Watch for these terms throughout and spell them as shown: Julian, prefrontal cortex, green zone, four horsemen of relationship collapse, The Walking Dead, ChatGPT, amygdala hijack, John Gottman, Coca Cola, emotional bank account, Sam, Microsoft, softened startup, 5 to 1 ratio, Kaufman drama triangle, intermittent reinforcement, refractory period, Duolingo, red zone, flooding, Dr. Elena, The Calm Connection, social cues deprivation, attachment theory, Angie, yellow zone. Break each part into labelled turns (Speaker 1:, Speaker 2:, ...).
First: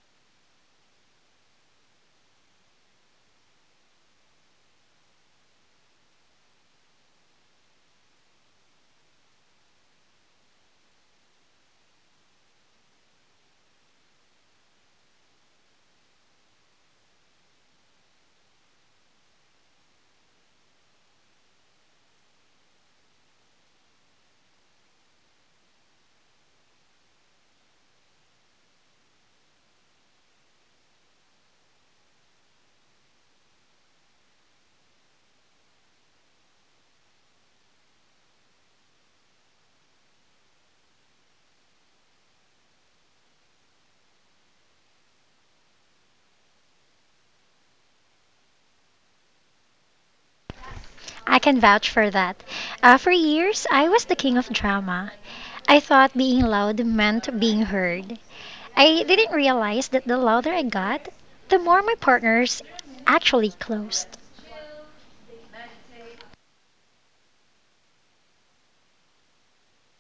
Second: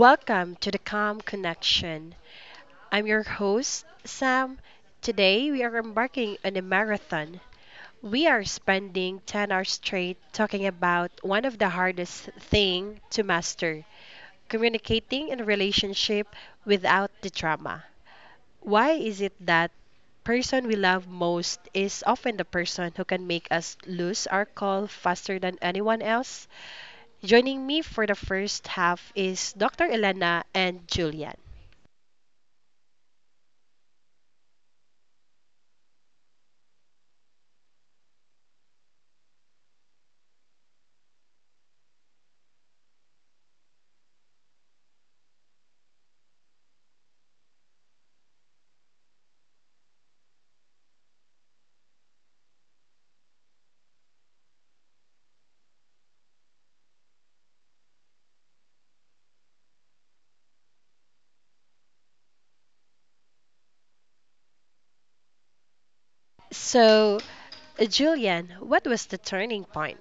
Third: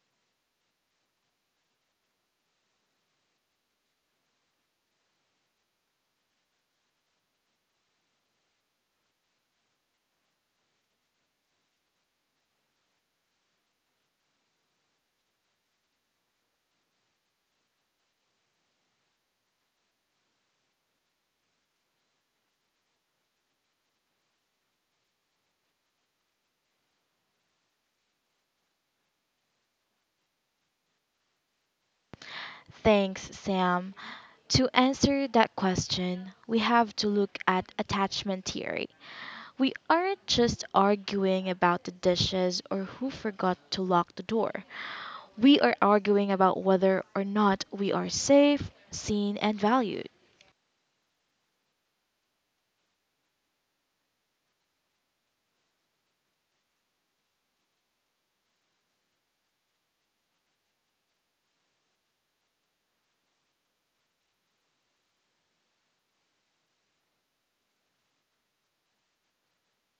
Speaker 1: Welcome to the Calm Connection. I'm your host, Sam. Today we are embarking on a marathon. We are spending 10 hours straight talking about one of the hardest thing to master, communicating in a relationship without the drama. Why is it that person we love most is often the person who can make us lose our call faster than anyone else? Joining me for the first half is Dr. Elena and Julian.
Speaker 2: Thanks, Sam. To answer that question, we have to look at attachment theory. We aren't just arguing about the dishes or who forgot to lock the door. We are arguing about whether or not we are safe, seen, and valued.
Speaker 3: I can vouch for that. For years, I was the king of drama. I thought being loud meant being heard. I didn't realize that the louder I got, the more my partners actually closed.
Speaker 1: So, Julian, what was the turning point?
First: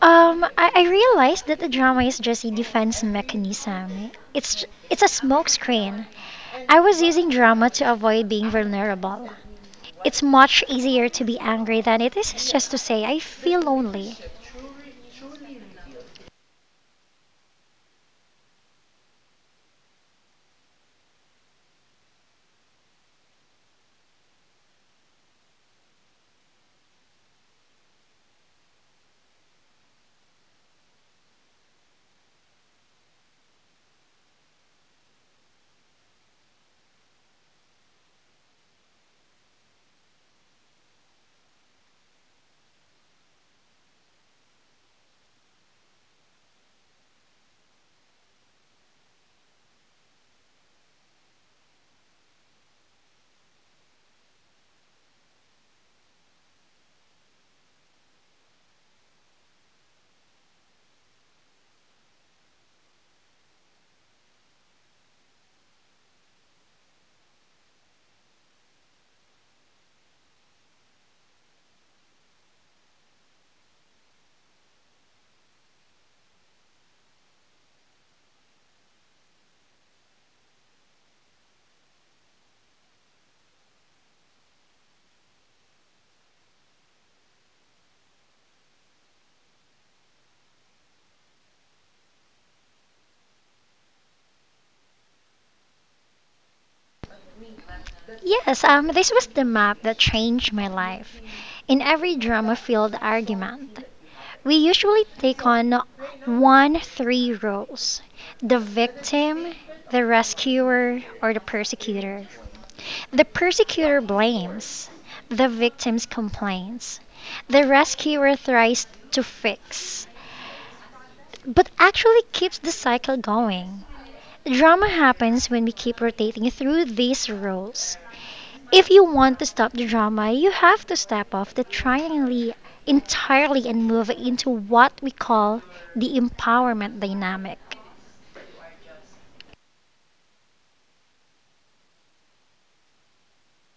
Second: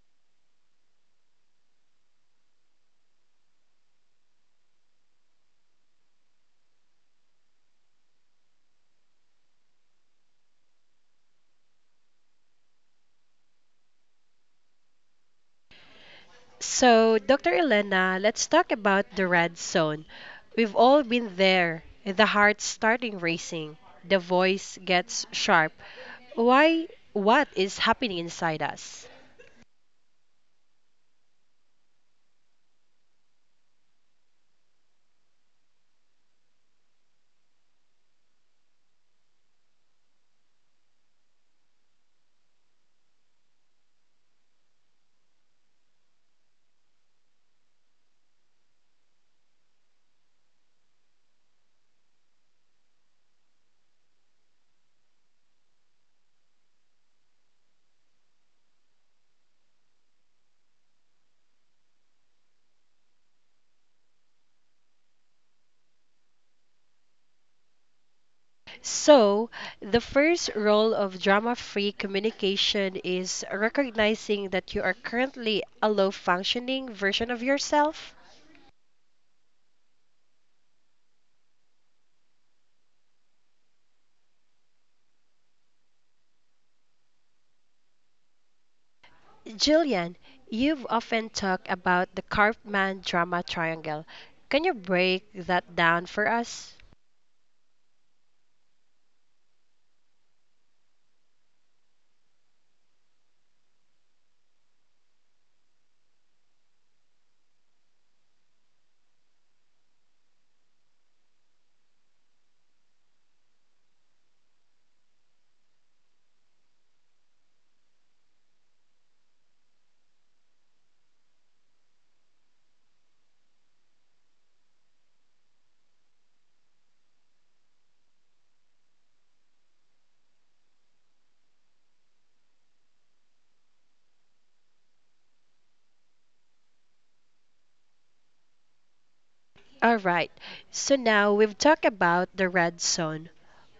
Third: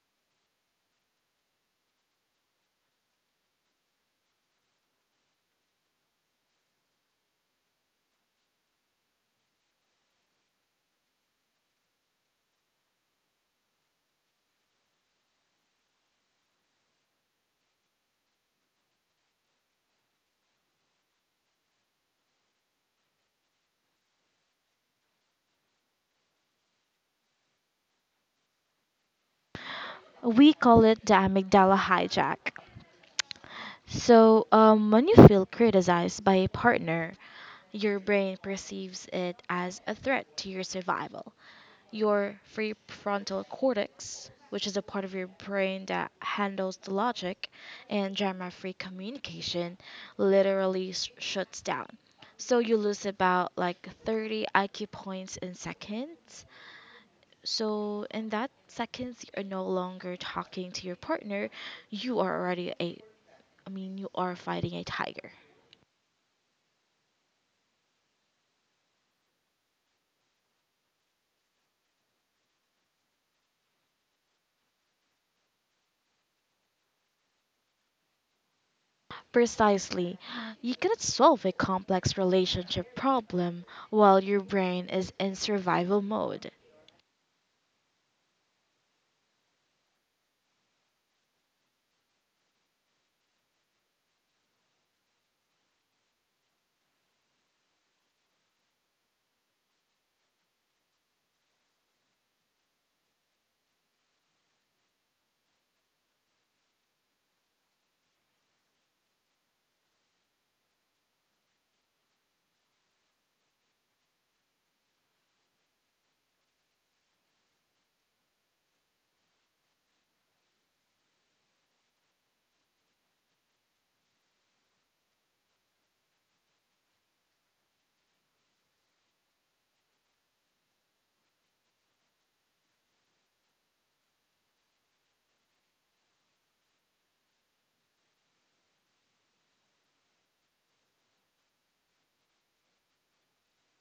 Speaker 3: I realized that the drama is just a defense mechanism. It's a smokescreen. I was using drama to avoid being vulnerable. It's much easier to be angry than it is just to say I feel lonely.
Speaker 1: So, Dr. Elena, let's talk about the red zone. We've all been there. The heart starting racing, the voice gets sharp. Why? What is happening inside us?
Speaker 2: We call it the amygdala hijack. So, when you feel criticized by a partner, your brain perceives it as a threat to your survival. Your prefrontal cortex, which is a part of your brain that handles the logic and drama free communication, literally shuts down. So you lose about like 30 IQ points in seconds. So in that seconds, you're no longer talking to your partner. You are already I mean, you are fighting a tiger.
Speaker 1: So, the first role of drama free communication is recognizing that you are currently a low functioning version of yourself.
Speaker 2: Precisely. You cannot solve a complex relationship problem while your brain is in survival mode.
Speaker 1: Julian, you've often talked about the Kaufman drama triangle. Can you break that down for us?
Speaker 3: Yes, this was the map that changed my life. In every drama filled argument, we usually take on one three roles the victim, the rescuer, or the persecutor. The persecutor blames, the victim complains, the rescuer tries to fix, but actually keeps the cycle going. Drama happens when we keep rotating through these roles. If you want to stop the drama, you have to step off the triangle entirely and move into what we call the empowerment dynamic.
Speaker 1: All right. So now we've talked about the red zone,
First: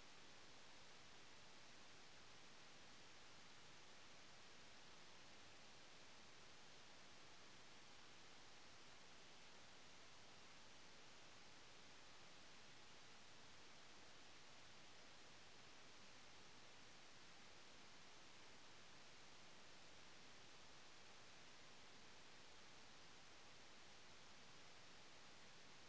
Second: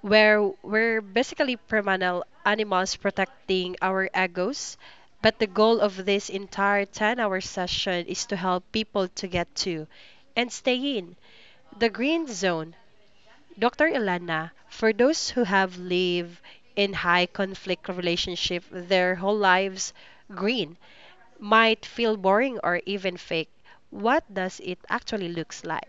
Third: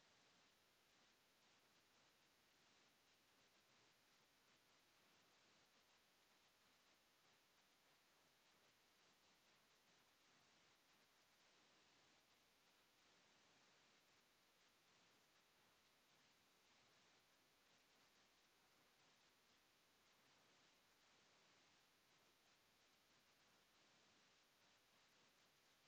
Speaker 1: where we're basically primal animals protecting our egos. But the goal of this entire 10-hour session is to help people to get to and stay in the green zone. Dr. Ilana, for those who have lived in high conflict relationship their whole lives, green might feel boring or even fake. What does it actually looks like?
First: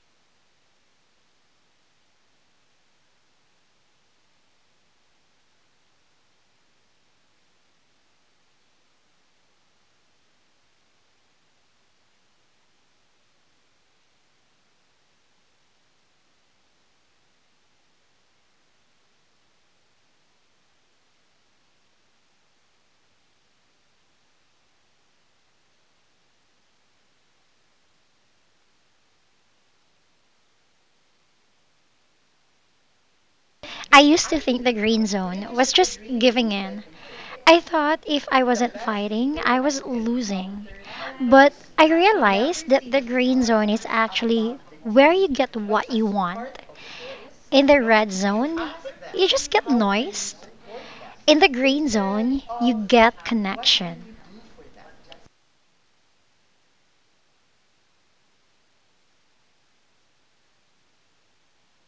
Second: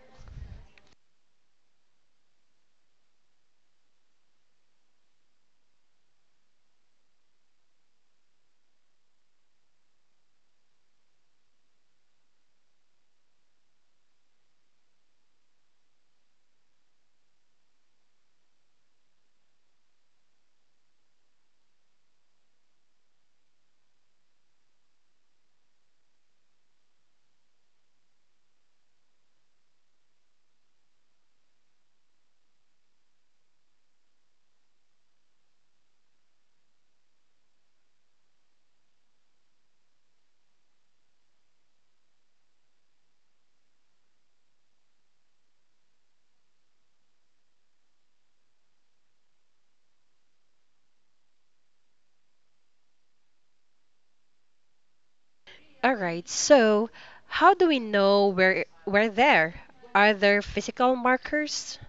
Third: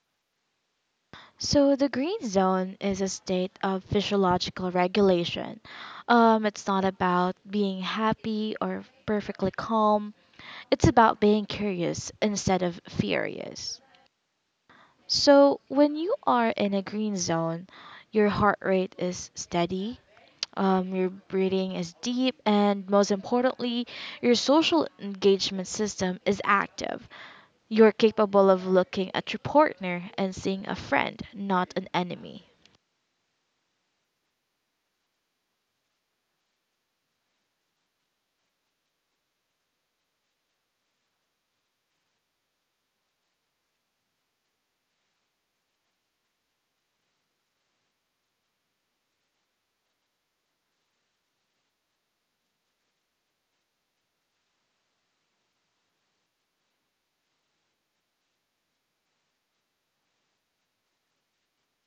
Speaker 2: So the green zone is a state of physiological regulation. It's not about being happy or perfectly calm. It's about being curious instead of furious. So when you are in a green zone, your heart rate is steady. Your breathing is deep, and most importantly, your social engagement system is active. You're capable of looking at your partner and seeing a friend, not an enemy.
Speaker 3: I used to think the green zone was just giving in. I thought if I wasn't fighting, I was losing. But I realized that the green zone is actually where you get what you want. In the red zone, you just get noise. In the green zone, you get connection.
Speaker 1: All right, so how do we know we're there? Are there physical markers?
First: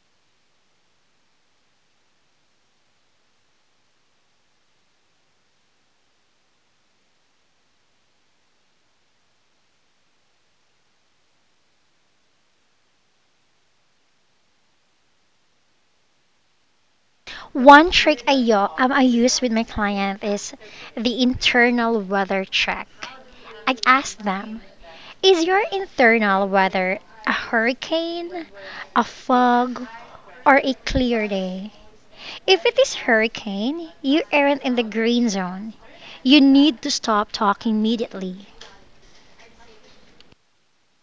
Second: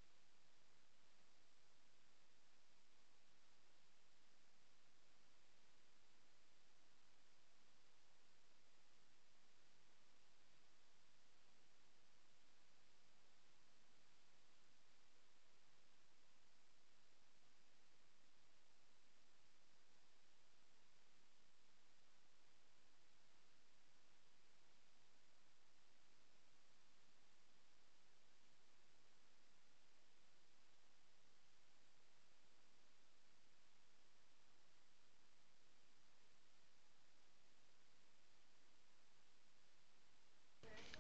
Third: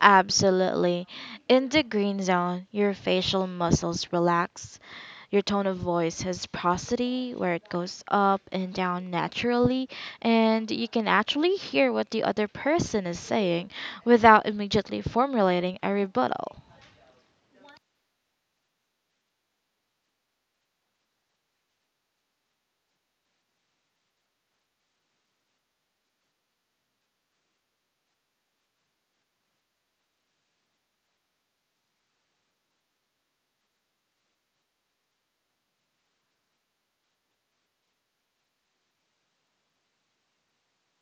Speaker 2: Absolutely. In the green zone, your facial muscles relax, your tone of voice has prosody where it goes up and down naturally, and you can actually hear what the other person is saying without immediately formulating a rebuttal.
Speaker 3: One trick I use with my client is the internal weather check. I ask them, is your internal weather a hurricane, a fog, or a clear day? If it is hurricane, you aren't in the green zone. You need to stop talking immediately.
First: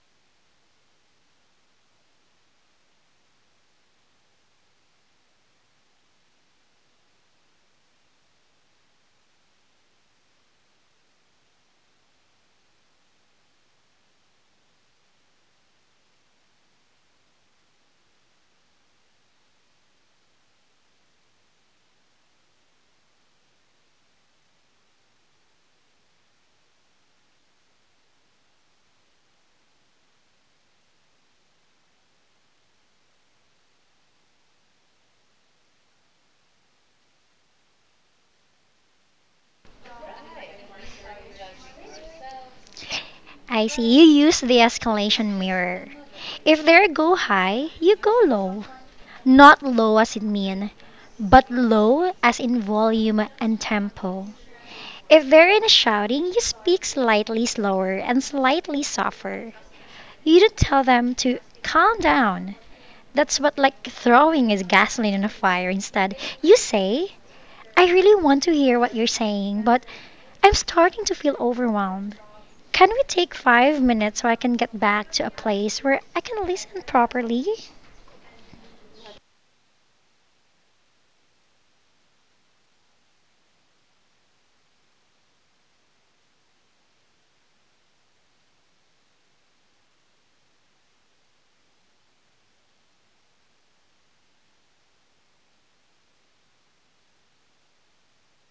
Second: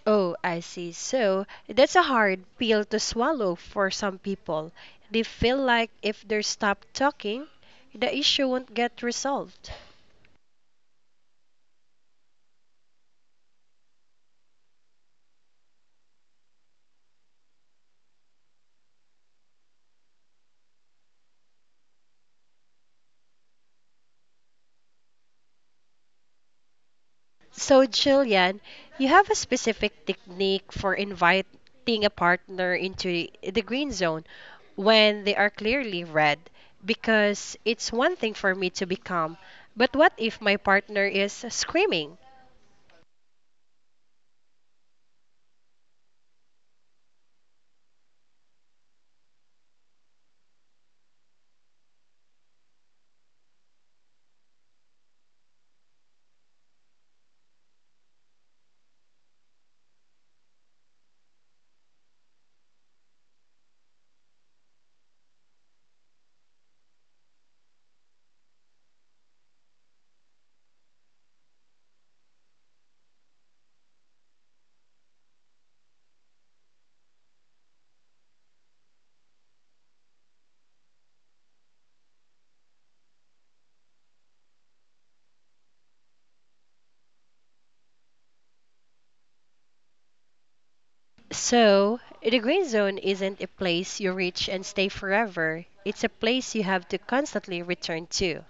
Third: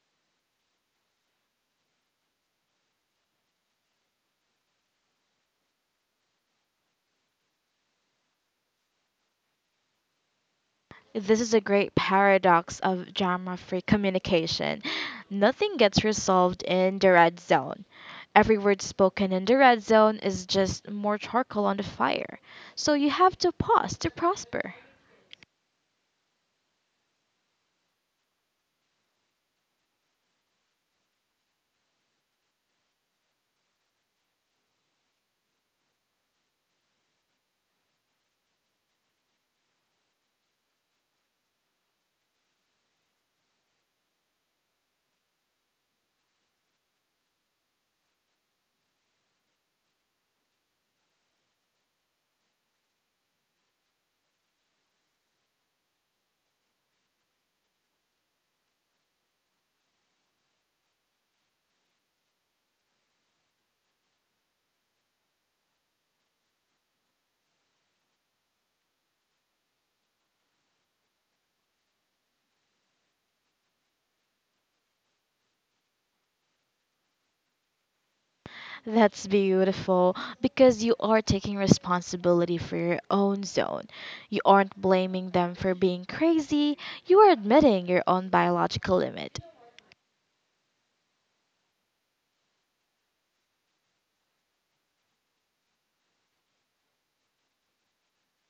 Speaker 1: Oh, I see. So that's a hard pill to swallow for some people. They feel like if they stop talking, the issue won't get resolved.
Speaker 2: This is a great paradox of drama free communication. Nothing gets resolved in the red zone. Every word spoken in the red zone is just more charcoal on the fire. So you have to pause to prosper.
Speaker 1: So, Jillian, you have a specific technique for inviting a partner into the green zone when they are clearly red, because it's one thing for me to be calm, but what if my partner is screaming?
Speaker 3: I see you use the escalation mirror. If they go high, you go low. Not low as in mean, but low as in volume and tempo. If they're in a shouting, you speak slightly slower and slightly softer. You don't tell them to calm down. That's what like throwing is gasoline on a fire. Instead, you say, I really want to hear what you're saying, but I'm starting to feel overwhelmed. Can we take 5 minutes so I can get back to a place where I can listen properly?
Speaker 2: That's beautiful because you are taking responsibility for your own zone. You aren't blaming them for being crazy, you are admitting your own biological limit.
Speaker 1: So, the green zone isn't a place you reach and stay forever. It's a place you have to constantly return to.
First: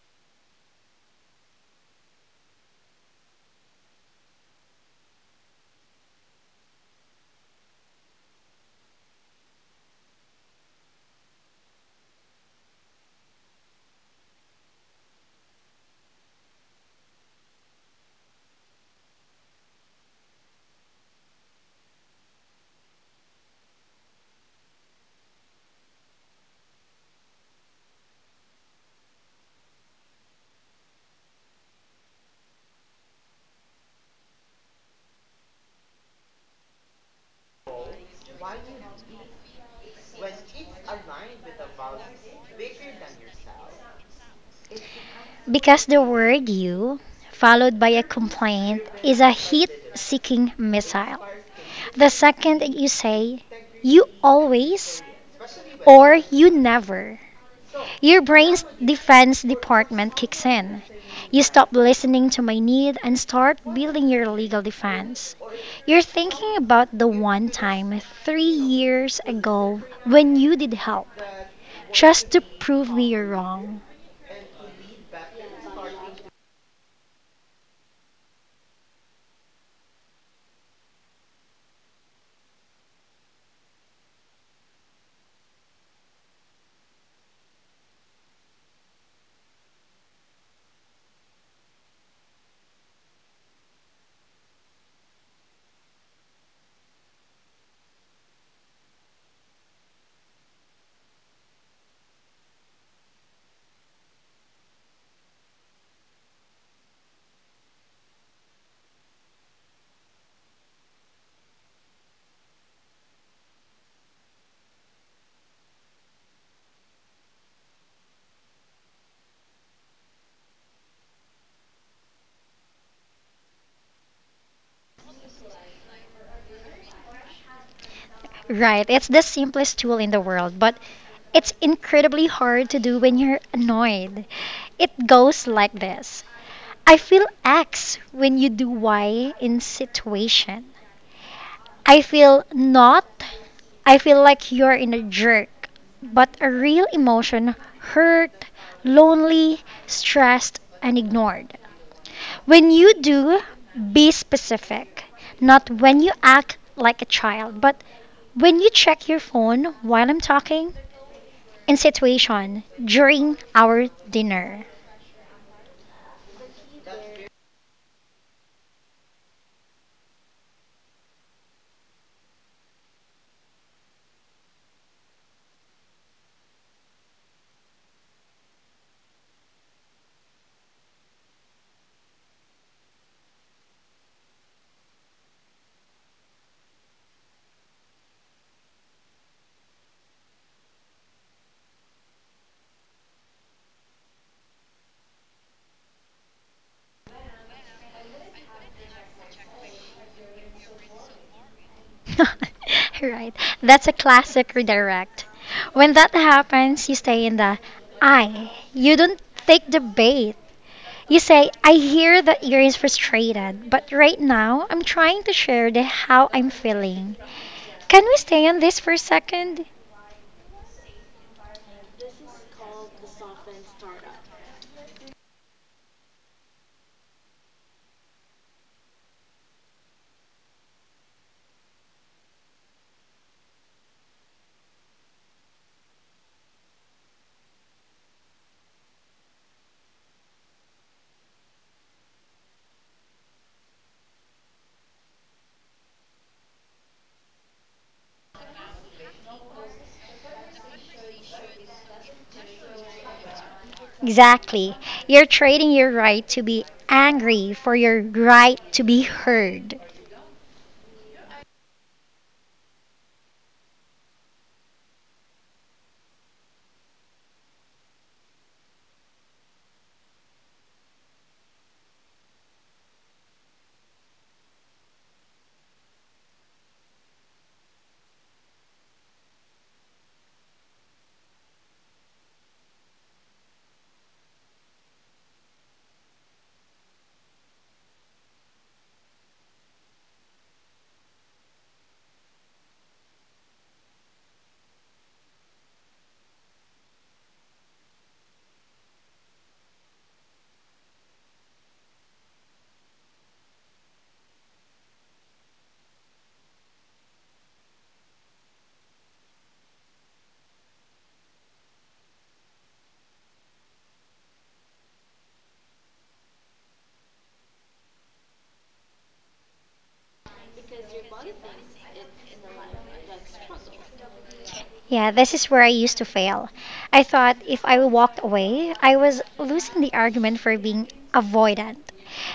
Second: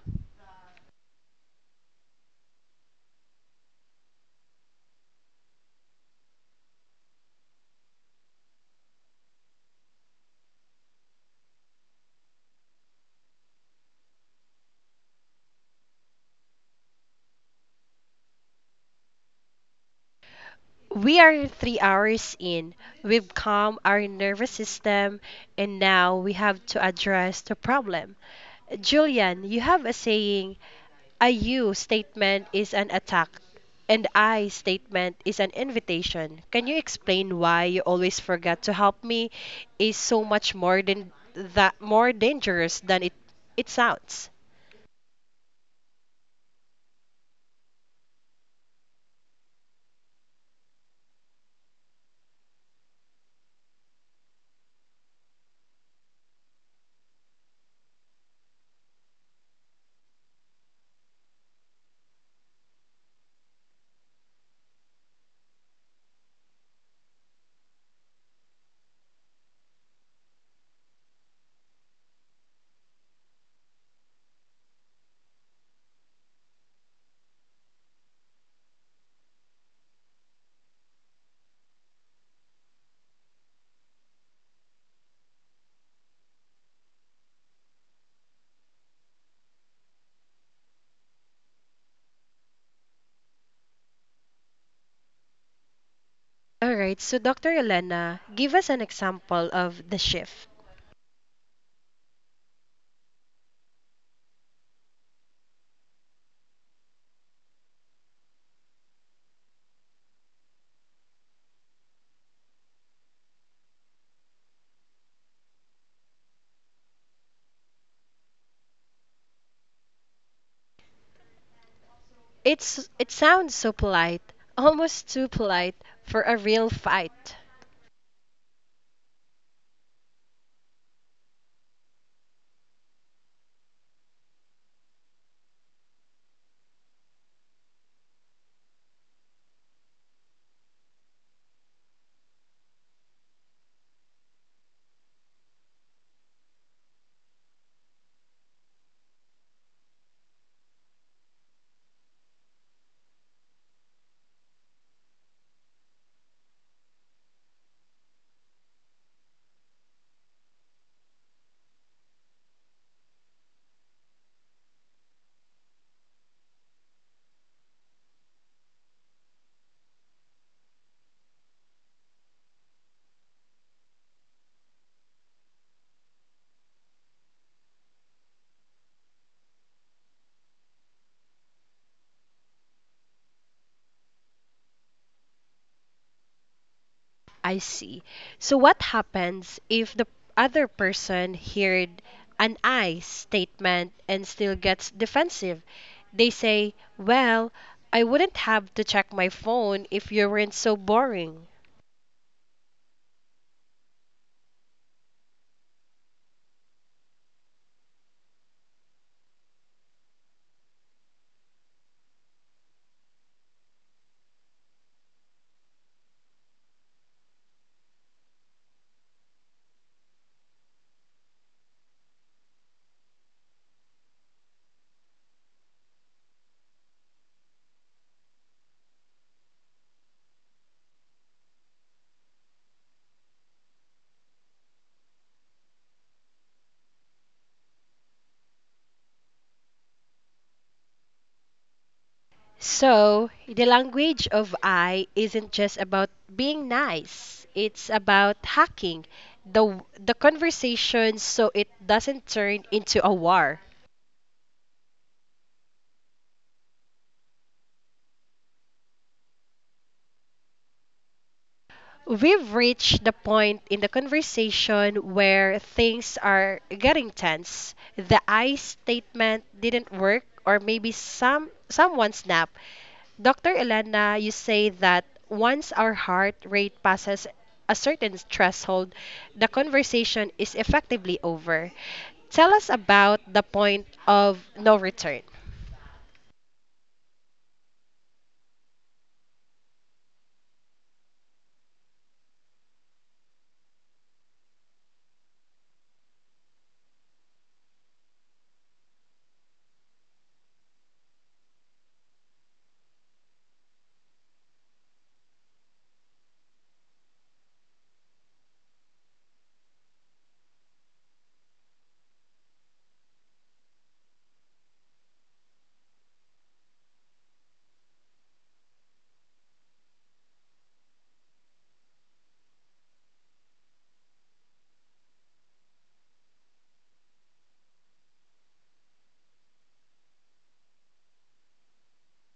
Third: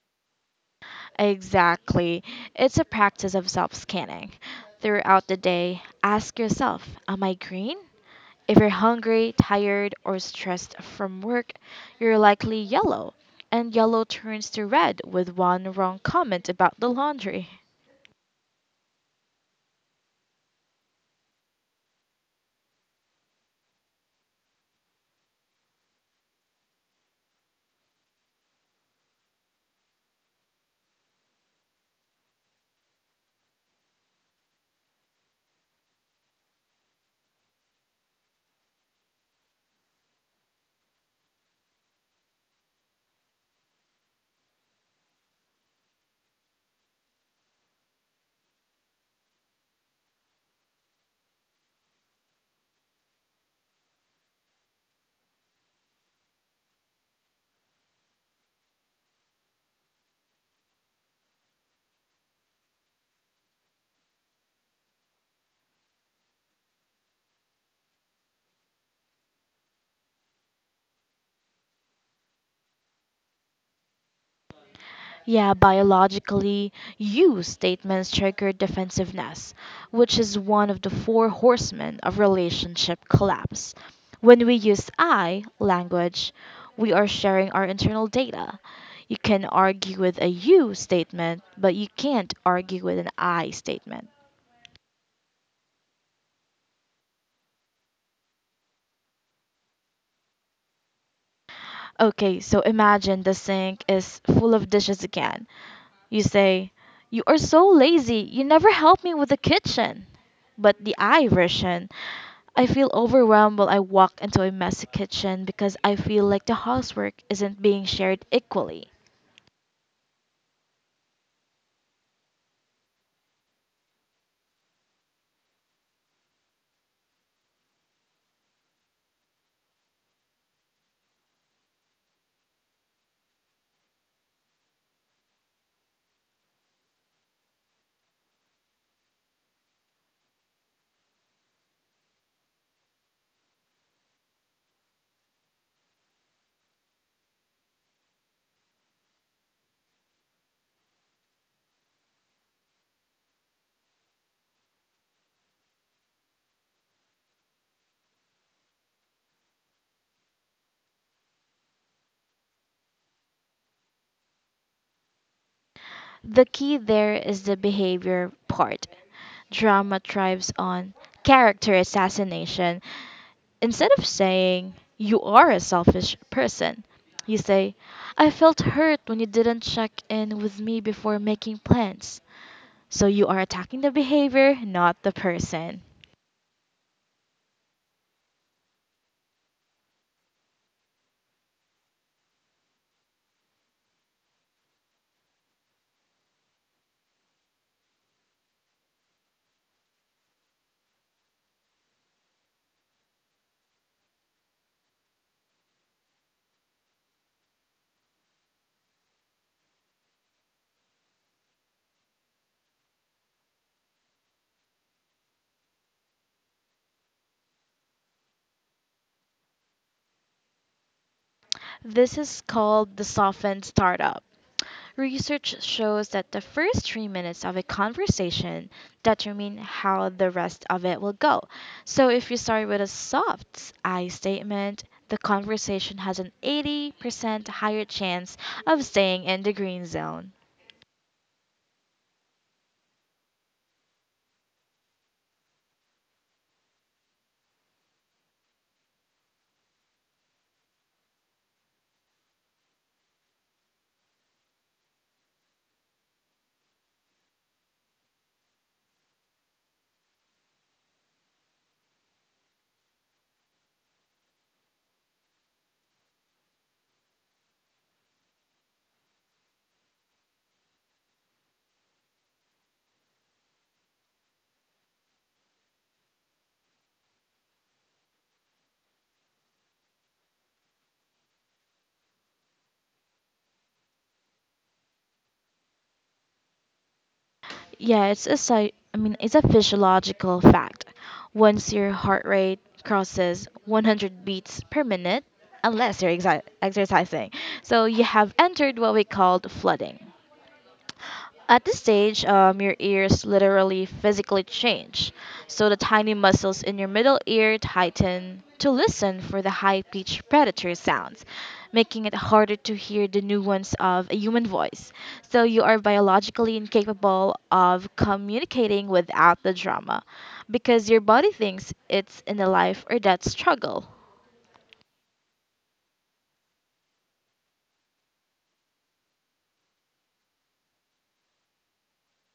Speaker 2: Exactly. It's a practice of self scanning. Throughout the day, ask yourself: Am I green? If you're hungry, tired, or stressed from work, you're likely yellow. And yellow turns to red with one wrong comment about the laundry.
Speaker 1: We are 3 hours in. We've calmed our nervous system, and now we have to address the problem. Julian, you have a saying, a you statement is an attack, and I statement is an invitation. Can you explain why you always forget to help me is so much more than that, more dangerous than it sounds?
Speaker 3: Because the word you, followed by a complaint, is a heat seeking missile. The second you say, you always or you never, your brain's defense department kicks in. You stop listening to my need and start building your legal defense. You're thinking about the one time 3 years ago when you did help, just to prove me you're wrong.
Speaker 2: Yeah, biologically, you statements trigger defensiveness, which is one of the four horsemen of relationship collapse. When we use I language, we are sharing our internal data. You can argue with a you statement, but you can't argue with an I statement.
Speaker 1: All right, so Dr. Elena, give us an example of the shift.
Speaker 2: Okay, so imagine the sink is full of dishes again. You say, "You are so lazy, you never help me with the kitchen." But the I version: I feel overwhelmed while I walk into a messy kitchen because I feel like the housework isn't being shared equally.
Speaker 1: It sounds so polite, almost too polite for a real fight.
Speaker 3: Right, it's the simplest tool in the world, but it's incredibly hard to do when you're annoyed. It goes like this. I feel X when you do Y in situation. I feel not. I feel like you're in a jerk, but a real emotion hurt, lonely, stressed, and ignored. When you do, be specific. Not when you act like a child, but when you check your phone while I'm talking, in situation, during our dinner.
Speaker 2: The key there is the behavior part. Drama thrives on character assassination. Instead of saying, "You are a selfish person," you say, "I felt hurt when you didn't check in with me before making plans." So you are attacking the behavior, not the person.
Speaker 1: I see. So what happens if the other person heard an I statement and still gets defensive? They say, "Well, I wouldn't have to check my phone if you weren't so boring."
Speaker 3: Right. That's a classic redirect. When that happens, you stay in the I. You don't take the bait. You say, I hear that you're frustrated, but right now I'm trying to share the how I'm feeling. Can we stay on this for a second?
Speaker 2: This is called the softened startup. Research shows that the first 3 minutes of a conversation determine how the rest of it will go. So if you start with a soft I statement, the conversation has an 80% higher chance of staying in the green zone.
Speaker 1: So, the language of I isn't just about being nice. It's about hacking the conversation so it doesn't turn into a war.
Speaker 3: Exactly. You're trading your right to be angry for your right to be heard.
Speaker 1: We've reached the point in the conversation where things are getting tense. The I statement didn't work, or maybe someone snapped. Dr. Elena, you say that once our heart rate passes a certain threshold, the conversation is effectively over. Tell us about the point of no return.
Speaker 2: Yeah, it's I mean, it's a physiological fact. Once your heart rate crosses 100 beats per minute, unless you're exercising, so you have entered what we called flooding. At this stage, your ears literally physically change. So the tiny muscles in your middle ear tighten to listen for the high pitched predator sounds, making it harder to hear the nuance of a human voice. So you are biologically incapable of communicating without the drama because your body thinks it's in a life or death struggle.
Speaker 3: Yeah, this is where I used to fail. I thought if I walked away, I was losing the argument for being avoidant.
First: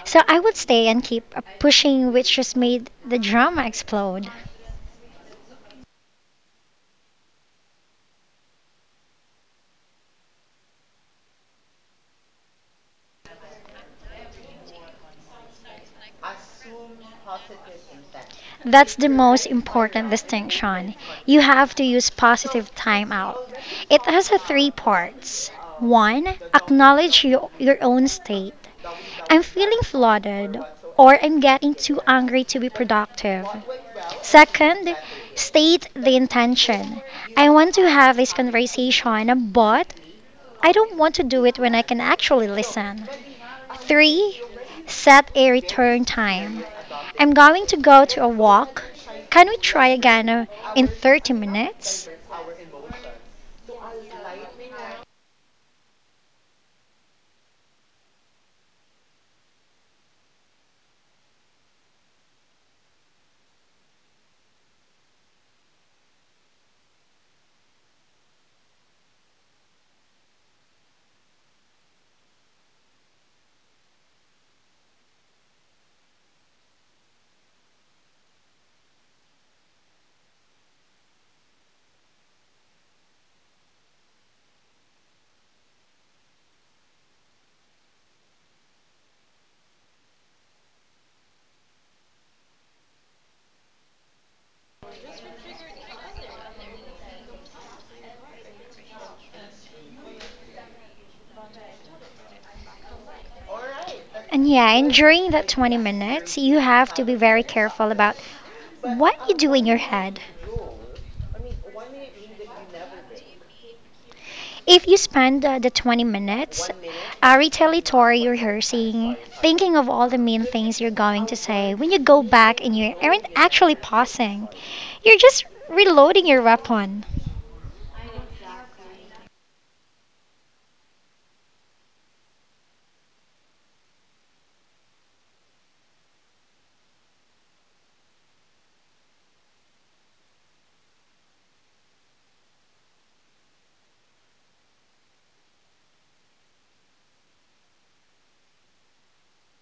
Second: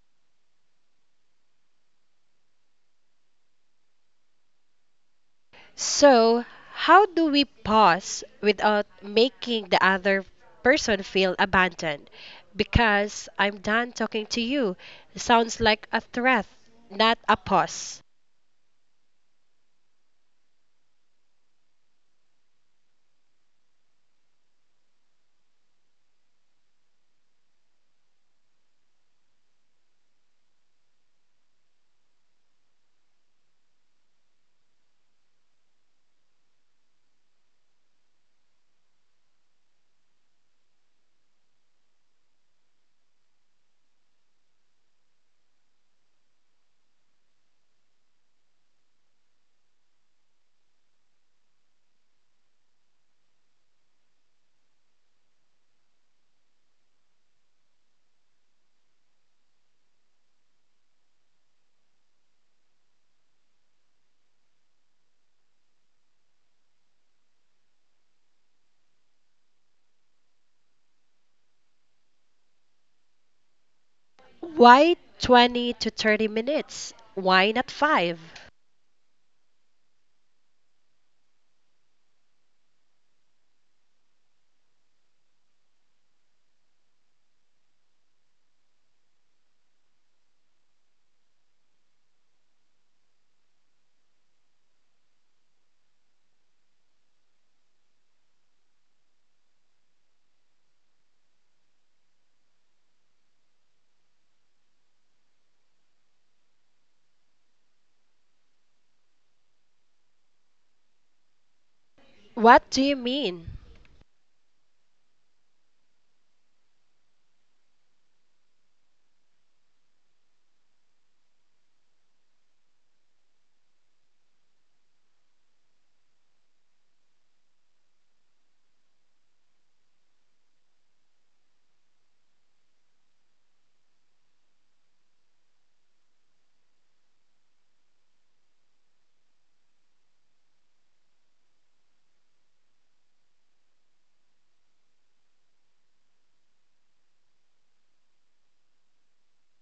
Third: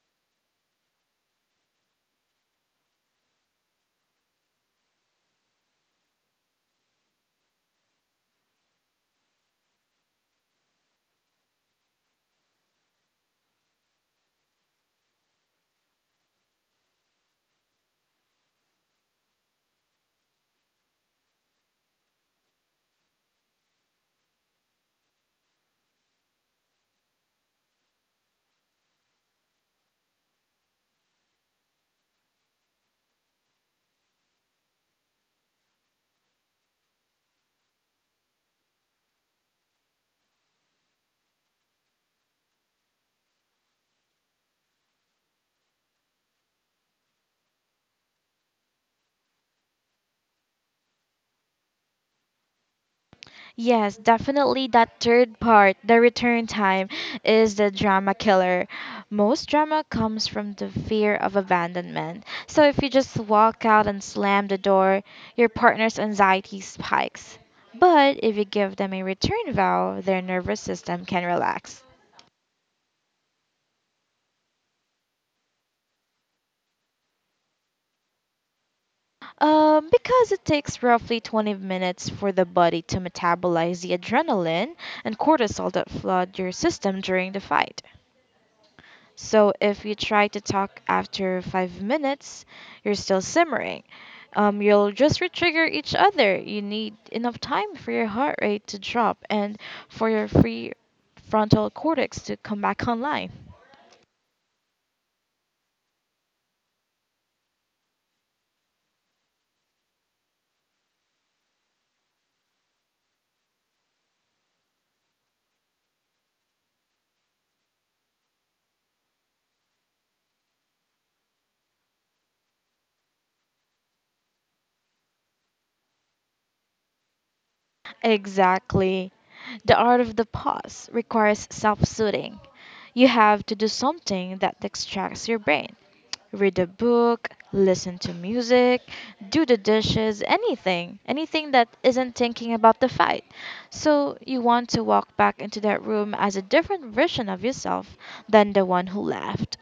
Speaker 3: So I would stay and keep pushing, which just made the drama explode.
Speaker 1: So, how do we pause without making the other person feel abandoned? Because I'm done talking to you sounds like a threat, not a pause.
Speaker 3: That's the most important distinction. You have to use positive time out. It has a three parts. One, acknowledge your own state. I'm feeling flooded, or I'm getting too angry to be productive. Second, state the intention. I want to have this conversation, but I don't want to do it when I can actually listen. 3. Set a return time. I'm going to go to a walk. Can we try again in 30 minutes?
Speaker 2: Yes, definitely that third part, the return time, is the drama killer. Most drama comes from the fear of abandonment. So if you just walk out and slam the door, your partner's anxiety spikes. But if you give them a return vow, their nervous system can relax.
Speaker 1: Why 20 to 30 minutes? Why not 5?
Speaker 2: Because it takes roughly 20 minutes for the body to metabolize the adrenaline and cortisol that flood your system during the fight. So if you try to talk after 5 minutes, you're still simmering. You'll just retrigger each other. You need enough time for your heart rate to drop and for your free frontal cortex to come back online.
Speaker 3: And yeah, and during that 20 minutes, you have to be very careful about what you do in your head.
Speaker 1: What do you mean?
Speaker 3: If you spend the 20 minutes retaliatory rehearsing, thinking of all the mean things you're going to say, when you go back and you aren't actually pausing, you're just reloading your weapon.
Speaker 2: Exactly. The art of the pause requires self soothing. You have to do something that distracts your brain: read a book, listen to music, do the dishes, anything, anything that isn't thinking about the fight. So you want to walk back into that room as a different version of yourself than the one who left.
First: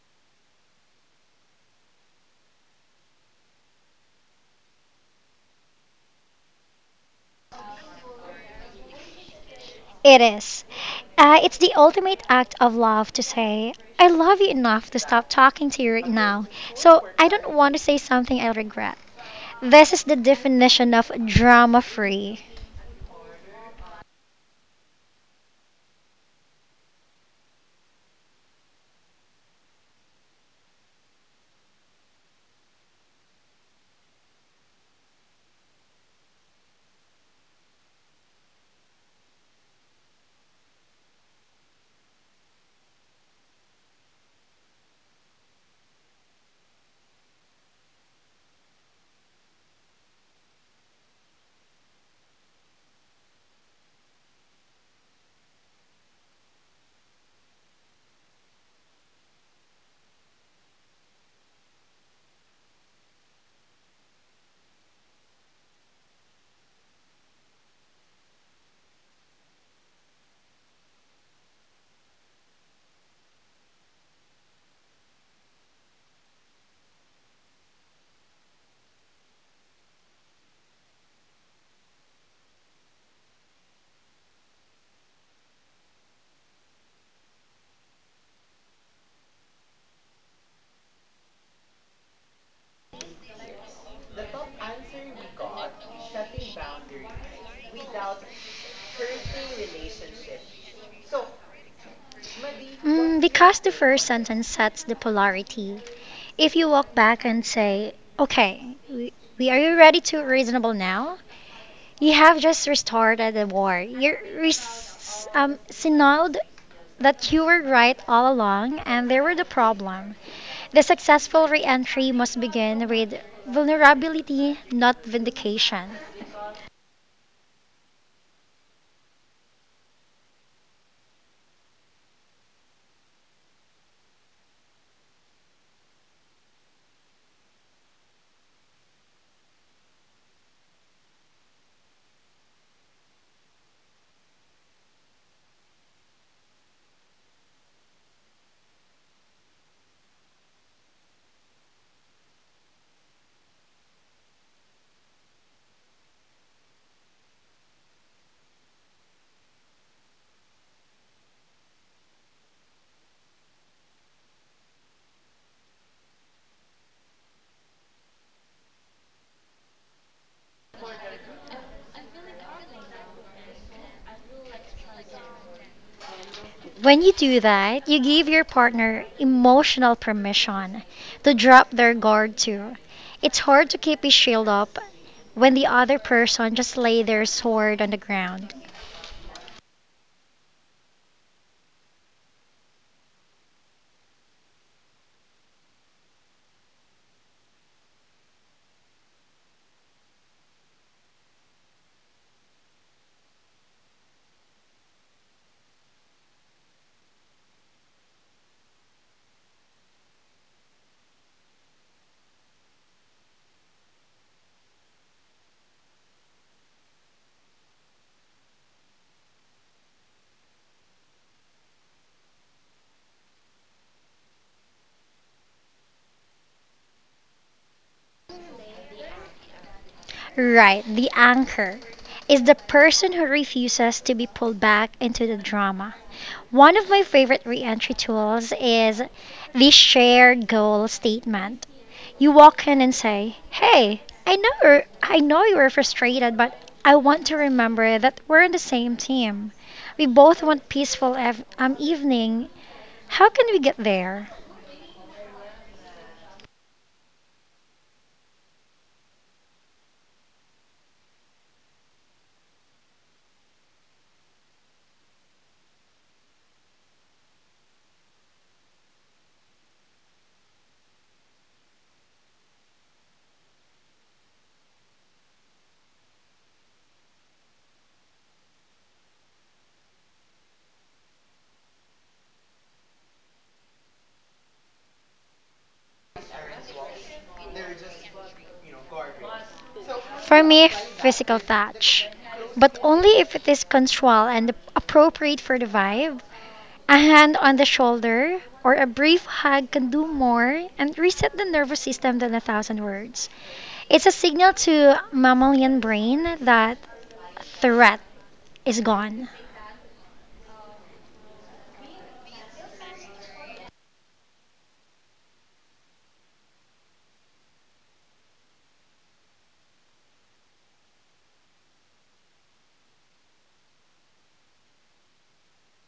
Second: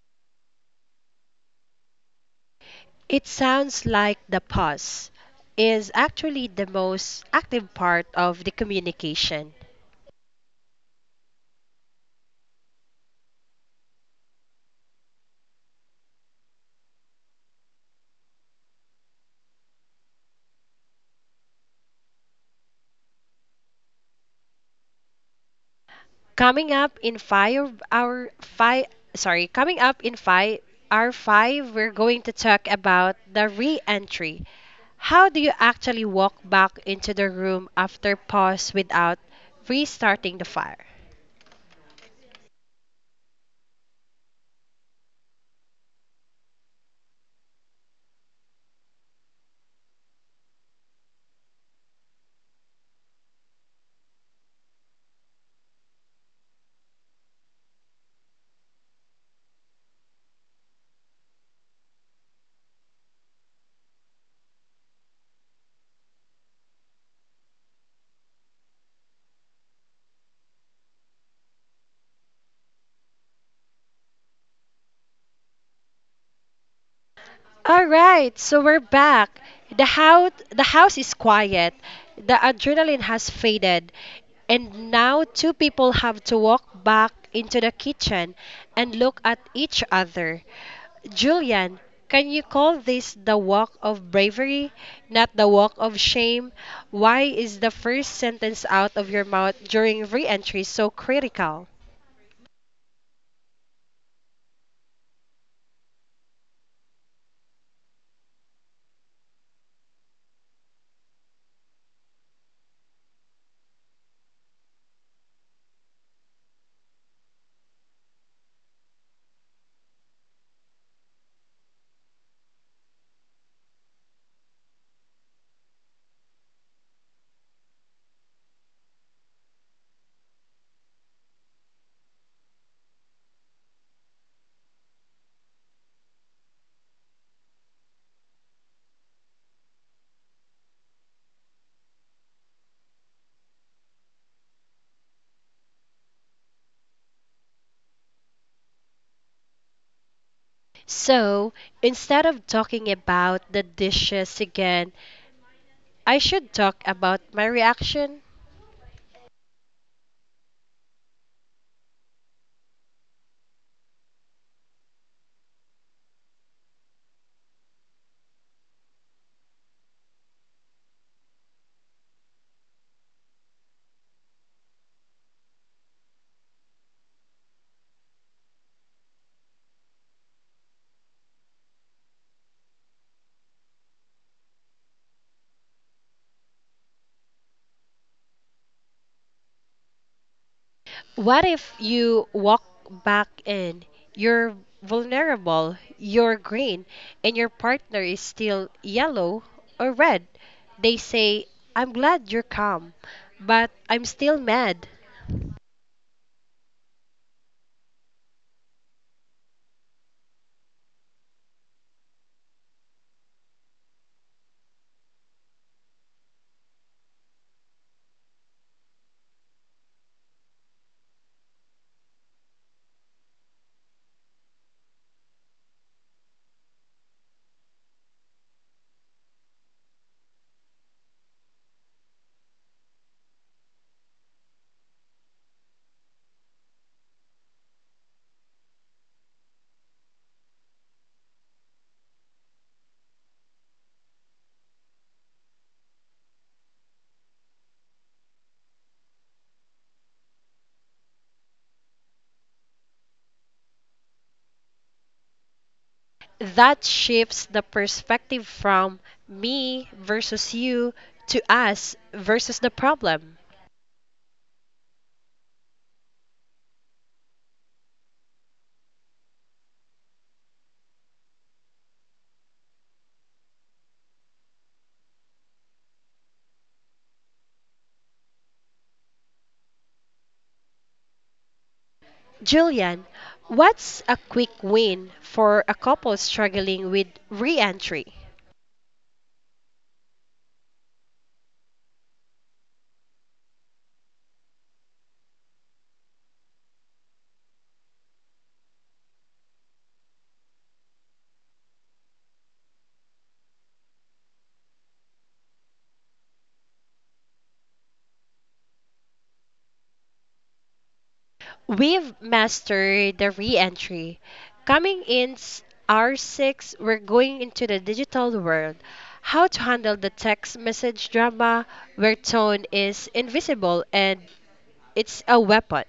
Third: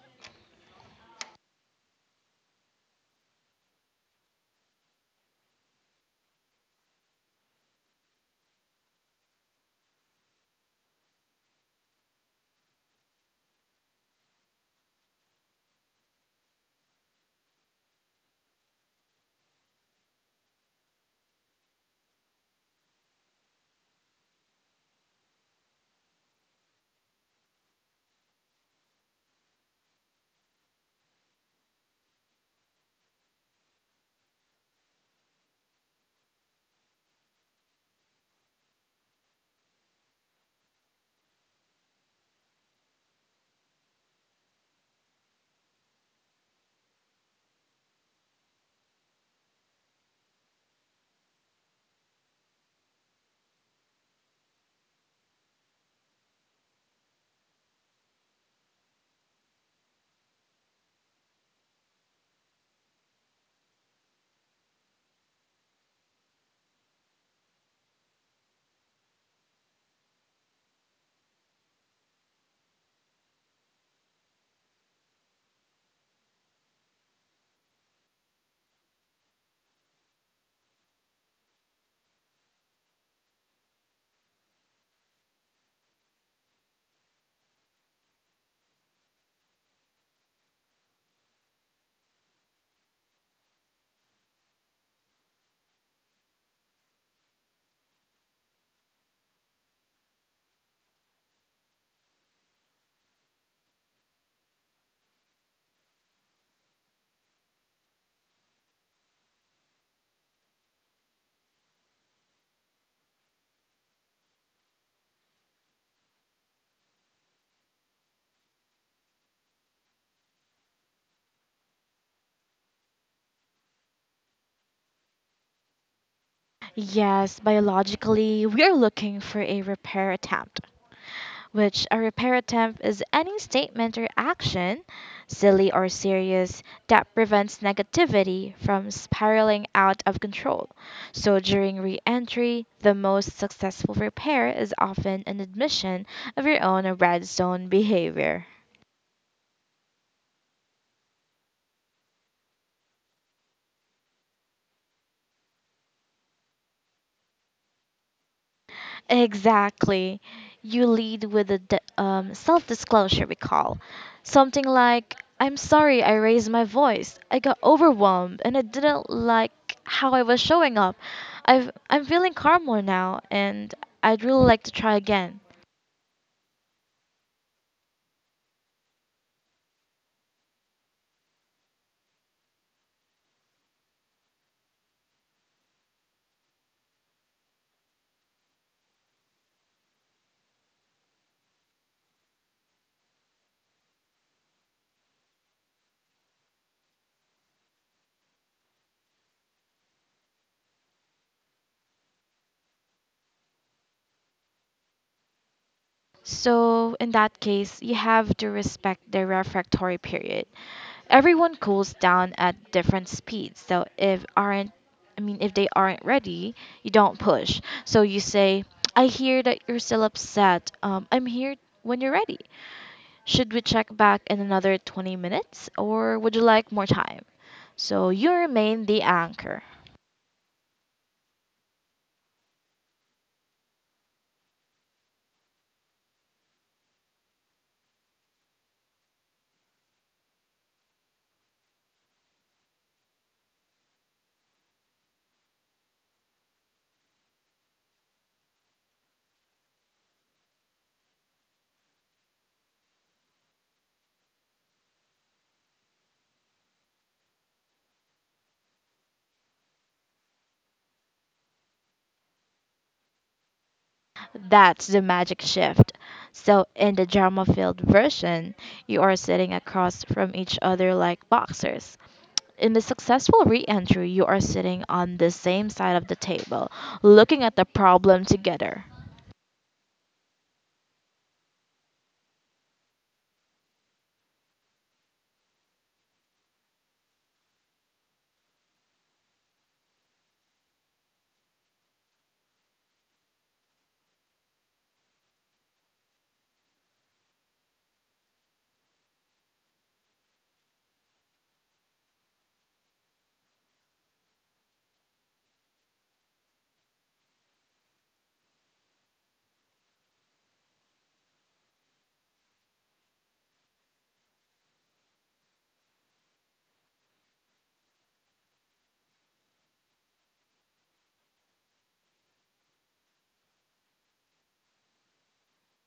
Speaker 1: It sounds like the pause is actually the most active part of the communication.
Speaker 3: It is. It's the ultimate act of love to say, I love you enough to stop talking to you right now, so I don't want to say something I regret. This is the definition of drama free.
Speaker 1: Coming up in five our five coming up in five our five, we're going to talk about the re-entry. How do you actually walk back into the room after pause without restarting the fire? All right, so we're back. The house is quiet. The adrenaline has faded, and now two people have to walk back into the kitchen and look at each other. Julian, can you call this the walk of bravery, not the walk of shame? Why is the first sentence out of your mouth during re-entry so critical?
Speaker 3: Mm, because the first sentence sets the polarity. If you walk back and say, okay, we are you ready to reasonable now? You have just restarted the war. You're res- signaled that you were right all along and they were the problem. The successful re-entry must begin with vulnerability, not vindication.
Speaker 2: Yes, biologically, we are looking for a repair attempt, which a repair attempt is any statement or action, silly or serious, that prevents negativity from spiraling out of control. So during re entry, the most successful repair is often an admission of your own red zone behavior.
Speaker 1: So, instead of talking about the dishes again, I should talk about my reaction.
Speaker 2: Exactly. You lead with a d self-disclosure recall. Something like, "I'm sorry I raised my voice. I got overwhelmed and I didn't like how I was showing up. I'm feeling calmer now and I'd really like to try again."
Speaker 3: When you do that, you give your partner emotional permission to drop their guard too. It's hard to keep a shield up when the other person just lay their sword on the ground.
Speaker 1: What if you walk back in? You're vulnerable, you're green, and your partner is still yellow or red. They say, "I'm glad you're calm, but I'm still mad."
Speaker 2: So, in that case, you have to respect the refractory period. Everyone cools down at different speeds. So if aren't I mean, if they aren't ready, you don't push. So you say, "I hear that you're still upset. I'm here when you're ready. Should we check back in another 20 minutes or would you like more time?" So you remain the anchor.
Speaker 3: Right, the anchor is the person who refuses to be pulled back into the drama. One of my favorite re entry tools is the shared goal statement. You walk in and say, "Hey, I know you're, I know you were frustrated, but I want to remember that we're on the same team. We both want peaceful evening. How can we get there?"
Speaker 1: That shifts the perspective from me versus you to us versus the problem.
Speaker 2: That's the magic shift. So in the drama-filled version, you are sitting across from each other like boxers. In the successful re-entry, you are sitting on the same side of the table looking at the problem together.
Speaker 1: Julian, what's a quick win for a couple struggling with re entry?
Speaker 3: For me, physical touch, but only if it is consensual and appropriate for the vibe. A hand on the shoulder or a brief hug can do more and reset the nervous system than 1,000 words. It's a signal to mammalian brain that threat is gone.
Speaker 1: We've mastered the re-entry. Coming in R6, we're going into the digital world. How to handle the text message drama where tone is invisible and it's a weapon.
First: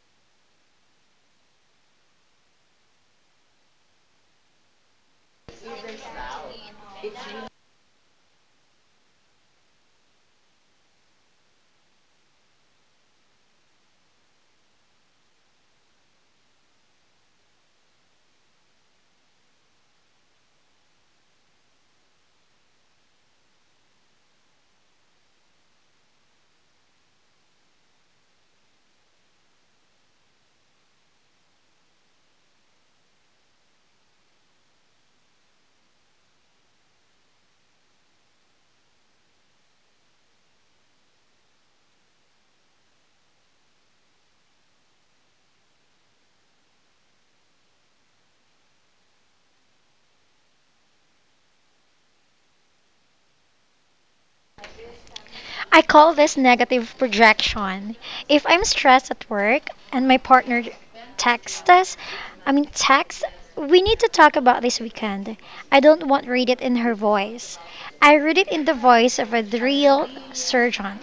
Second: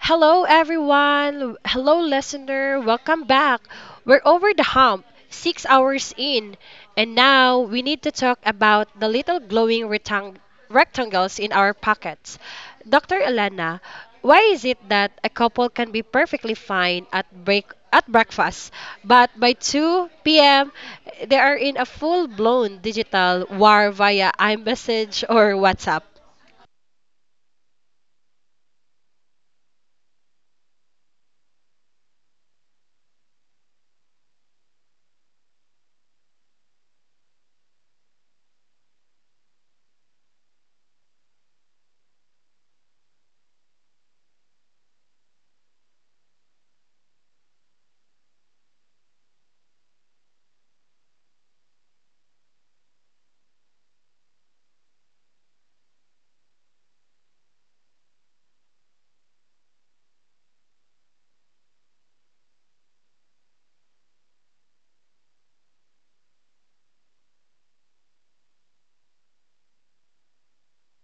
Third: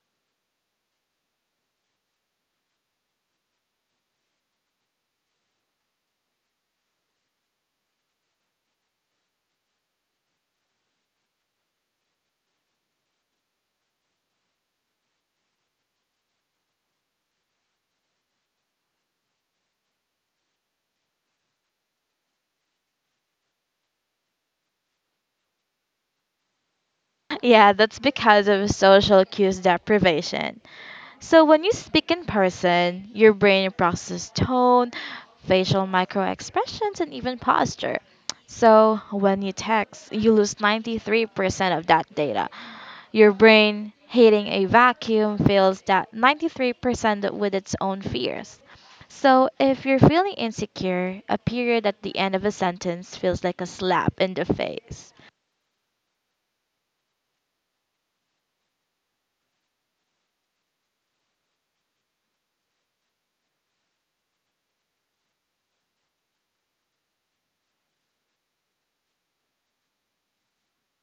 Speaker 1: Hello, everyone. Hello, listener. Welcome back. We're over the hump, 6 hours in, and now we need to talk about the little glowing rectangles in our pockets. Dr. Elena, why is it that a couple can be perfectly fine at breakfast, but by 2 p.m. they are in a full-blown digital war via iMessage or WhatsApp?
Speaker 2: Yeah, that's because of social cues deprivation. So when you speak in person, your brain processes tone, facial microexpressions, and even posture. So when you text, you lose 93% of that data. Your brain, hitting a vacuum, fills that 93% with its own fears. So, if you're feeling insecure, a period at the end of a sentence feels like a slap in the face.
Speaker 3: I call this negative projection. If I'm stressed at work and my partner texts us, I mean texts, we need to talk about this weekend. I don't want read it in her voice. I read it in the voice of a real surgeon.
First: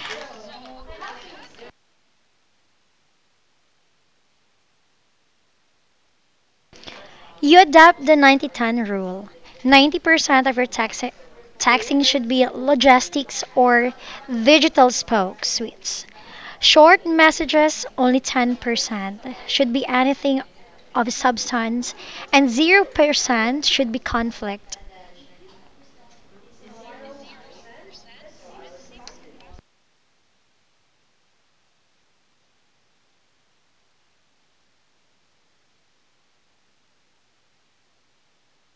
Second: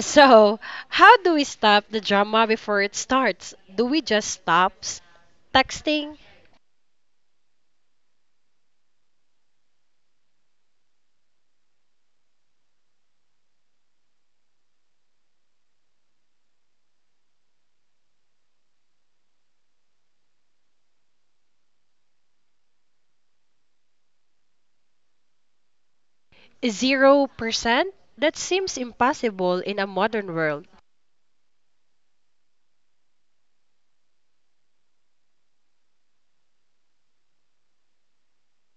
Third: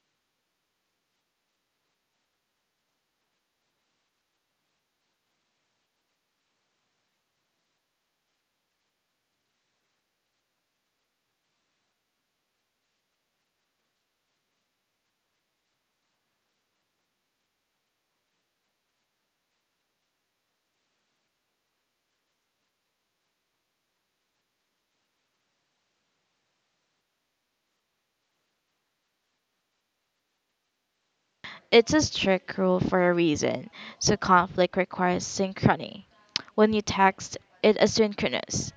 Speaker 1: So, how do we stop the drama before it starts? Do we just stop texting?
Speaker 3: You adopt the 90-10 rule. 90% of your taxing should be logistics or digital spoke suites. Short messages, only 10%, should be anything of substance, and 0% should be conflict.
Speaker 1: 0%? That seems impossible in a modern world.
Speaker 2: It's a strict rule for a reason, so conflict requires synchrony. When you text, it is synchronous.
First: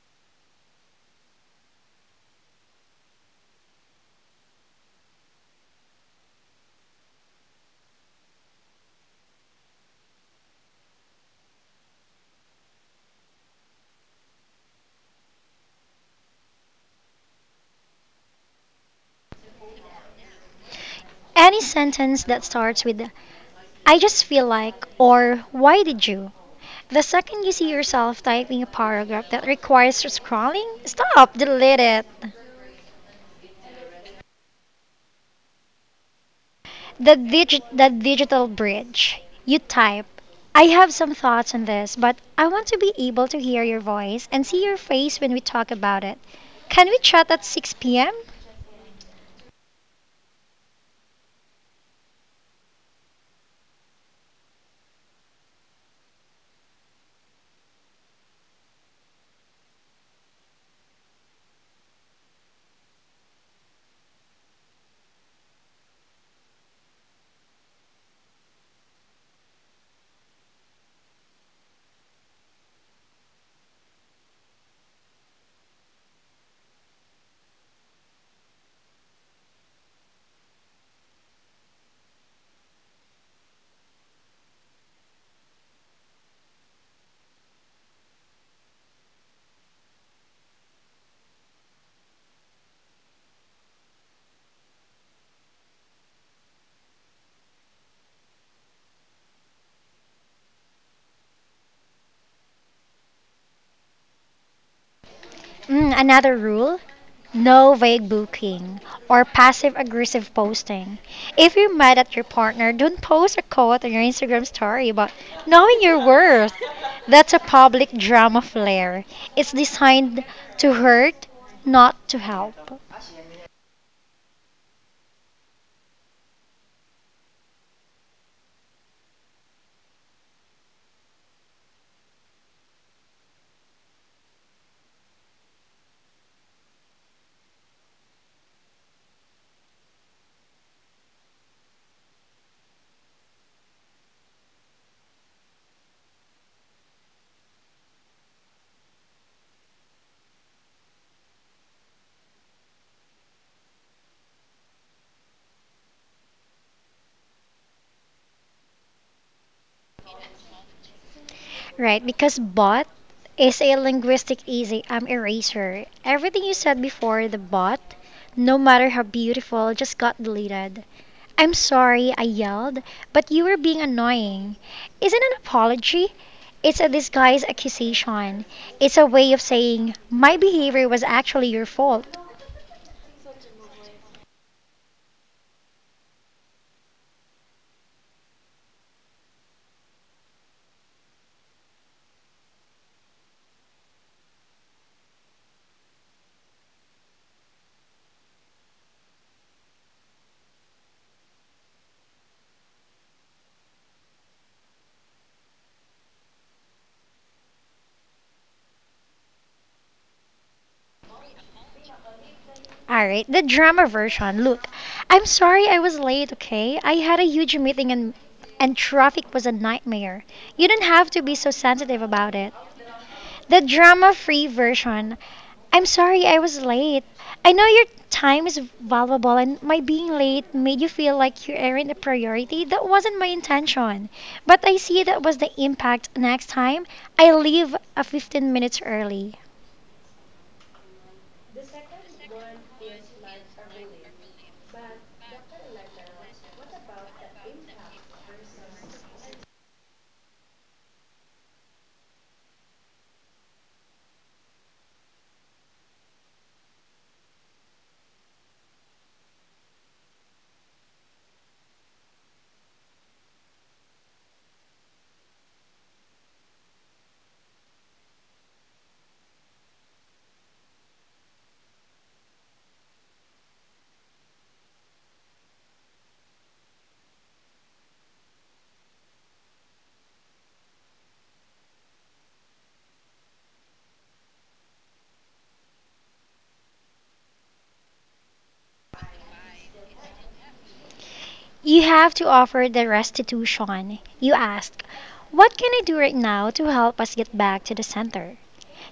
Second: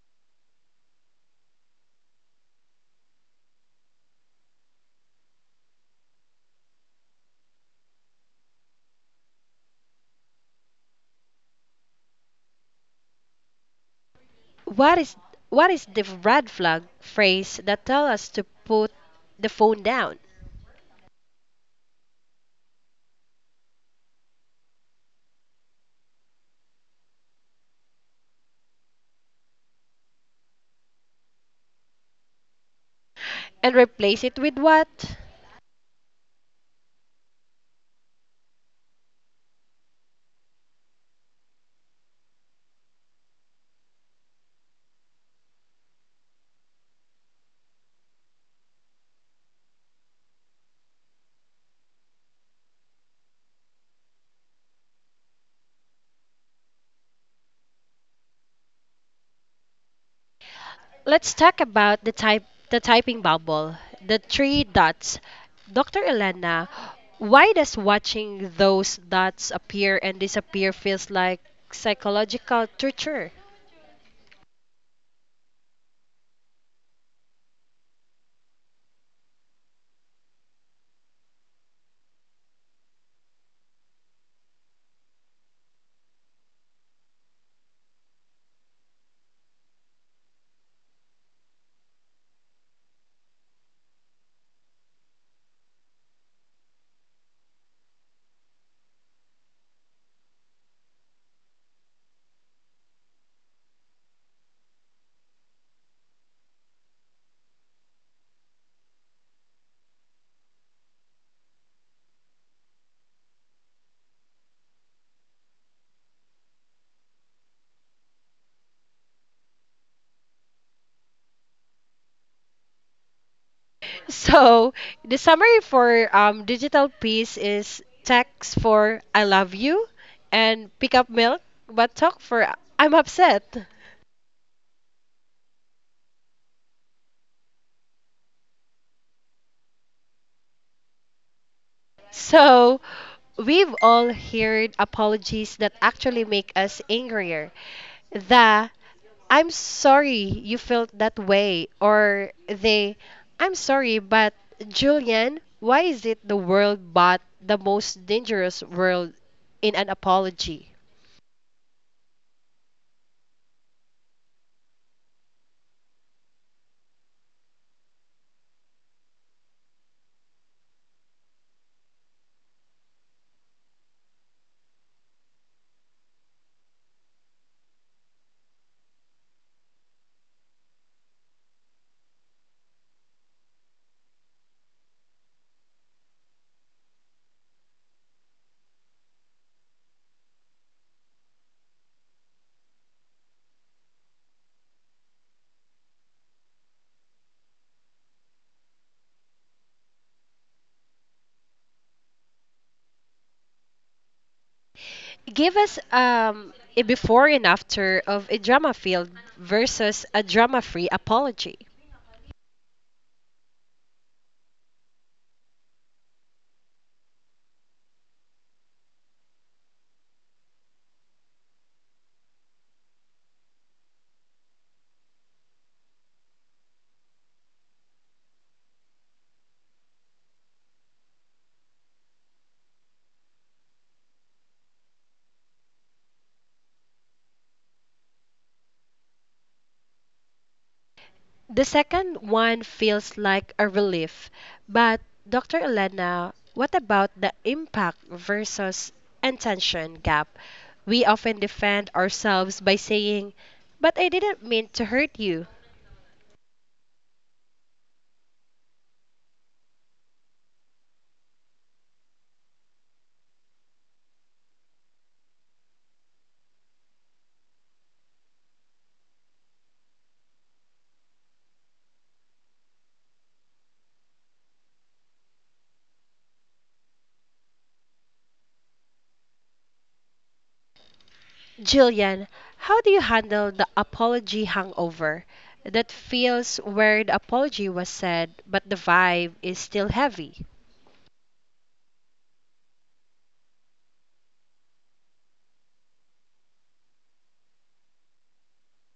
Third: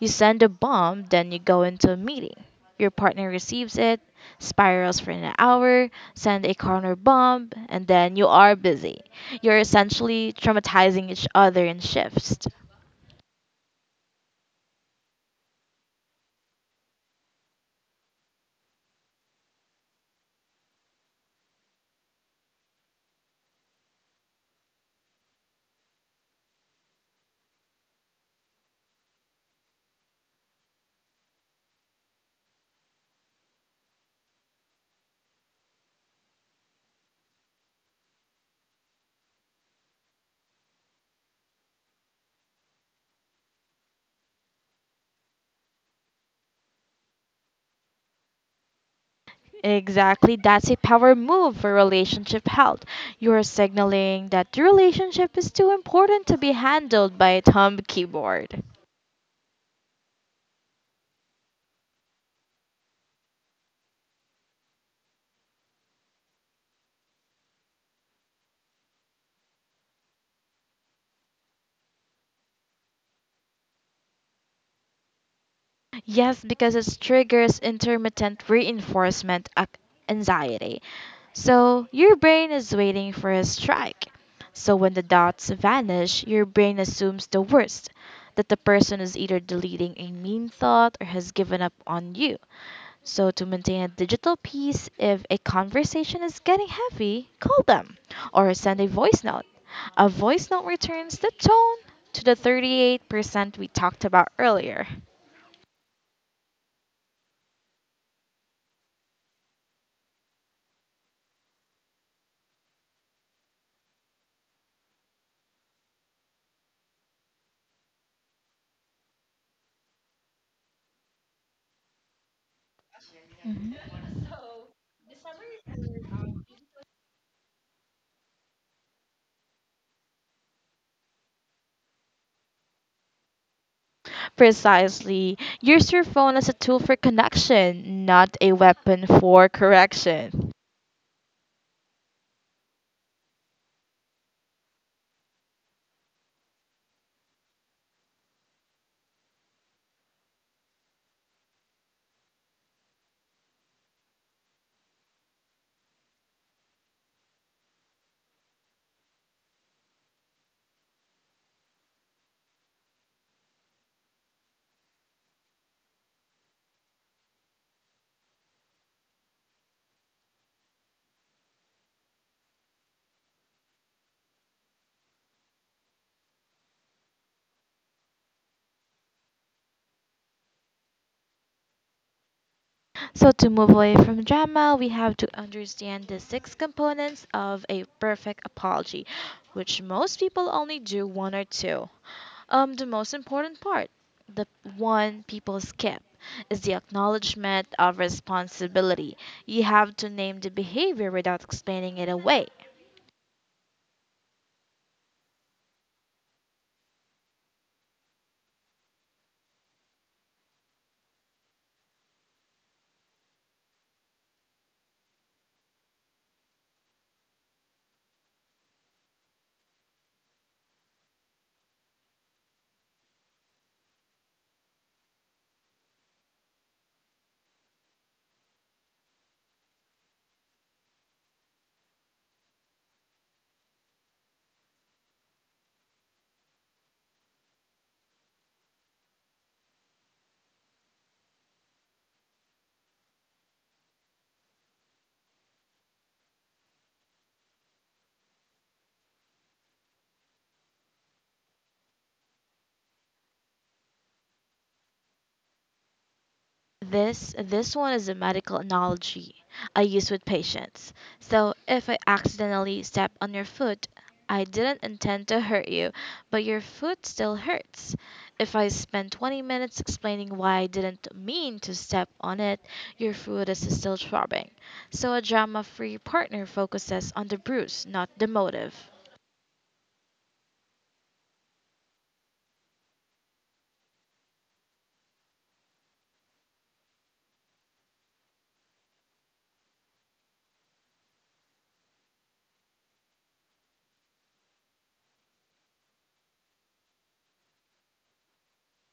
Speaker 2: You send a bomb, then you go into a meeting. Your partner receives it, spirals for an hour, send a corner bomb, and then you are busy. You're essentially traumatizing each other in shifts.
Speaker 1: What is what is the red flag phrase that tell us to put the phone down
Speaker 3: Any sentence that starts with, I just feel like, or why did you? The second you see yourself typing a paragraph that requires scrolling, stop, delete it.
Speaker 1: and replace it with what?
Speaker 3: The digital bridge. You type, I have some thoughts on this, but I want to be able to hear your voice and see your face when we talk about it. Can we chat at 6 p.m.?
Speaker 2: Exactly, that's a power move for relationship health. You are signaling that the relationship is too important to be handled by a thumb keyboard.
Speaker 1: Let's talk about the typing bubble, the three dots. Dr. Elena, why does watching those dots appear and disappear feels like psychological torture?
Speaker 2: Yes, because it triggers intermittent reinforcement anxiety. So your brain is waiting for a strike. So when the dots vanish, your brain assumes the worst, that the person is either deleting a mean thought or has given up on you. So to maintain a digital peace, if a conversation is getting heavy, call them or send a voice note. A voice note returns the tone to the 38% we talked about earlier.
Speaker 3: Mm, another rule no vague booking or passive aggressive posting. If you're mad at your partner, don't post a quote on your Instagram story about knowing your worth. That's a public drama flare. It's designed to hurt, not to help.
Speaker 1: So, the summary for digital peace is text for I love you and pick up milk, but talk for I'm upset.
Speaker 2: Precisely. Use your phone as a tool for connection, not a weapon for correction.
Speaker 1: So, we've all heard apologies that actually make us angrier. The "I'm sorry you felt that way," or they, "I'm sorry, but" — Julian, why is it the world but the most dangerous world in an apology?
Speaker 3: Right, because bot is a linguistic easy eraser. Everything you said before the bot, no matter how beautiful, just got deleted. I'm sorry, I yelled, but you were being annoying. Isn't an apology? It's a disguised accusation. It's a way of saying my behavior was actually your fault.
Speaker 2: So, to move away from drama, we have to understand the six components of a perfect apology, which most people only do one or two. The most important part, the one people skip, is the acknowledgement of responsibility. You have to name the behavior without explaining it away.
Speaker 1: Give us a before and after of a drama filled versus a drama free apology.
Speaker 3: Alright, the drama version. Look, I'm sorry I was late, okay? I had a huge meeting and traffic was a nightmare. You don't have to be so sensitive about it. The drama free version. I'm sorry I was late. I know your time is valuable, and my being late made you feel like you aren't a priority. That wasn't my intention. But I see that was the impact. Next time, I leave a 15 minutes early.
Speaker 1: The second one feels like a relief, but Dr. Elena, what about the impact versus intention gap? We often defend ourselves by saying, but I didn't mean to hurt you.
Speaker 2: This one is a medical analogy I use with patients. So if I accidentally step on your foot, I didn't intend to hurt you, but your foot still hurts. If I spend 20 minutes explaining why I didn't mean to step on it, your foot is still throbbing. So a drama-free partner focuses on the bruise, not the motive.
Speaker 1: Jillian, how do you handle the apology hangover that feels where the apology was said, but the vibe is still heavy?
Speaker 3: You have to offer the restitution. You ask, what can I do right now to help us get back to the center?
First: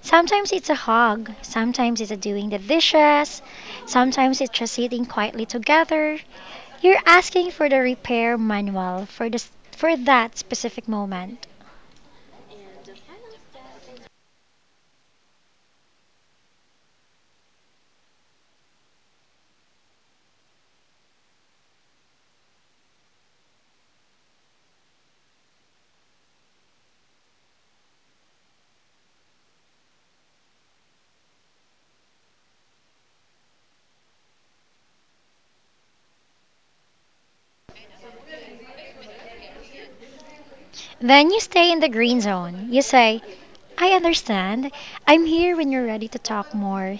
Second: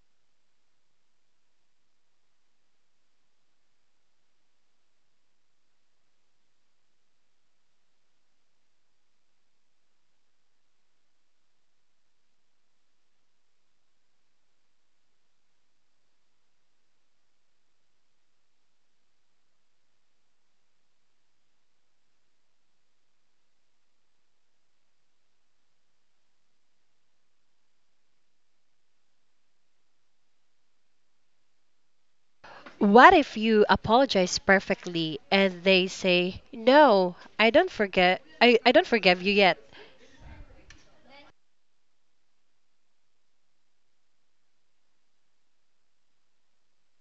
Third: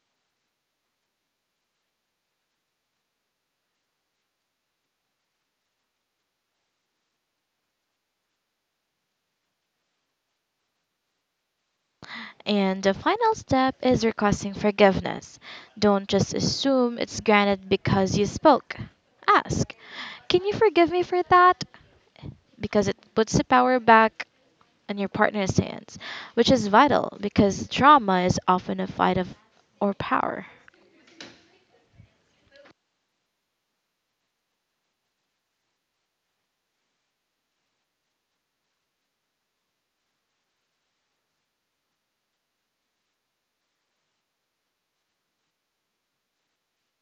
Speaker 3: Sometimes it's a hug, sometimes it's a doing the dishes, sometimes it's just sitting quietly together. You're asking for the repair manual for this for that specific moment.
Speaker 2: And the final step is requesting forgiveness. Don't just assume it's granted because you spoke. Ask, "Can you forgive me for that?" Because it puts the power back in your partner's hands, which is vital because trauma is often a fight of or power.
Speaker 1: What if you apologize perfectly and they say, "No, I don't forget. I don't forgive you yet."
Speaker 3: Then you stay in the green zone. You say, "I understand. I'm here when you're ready to talk more."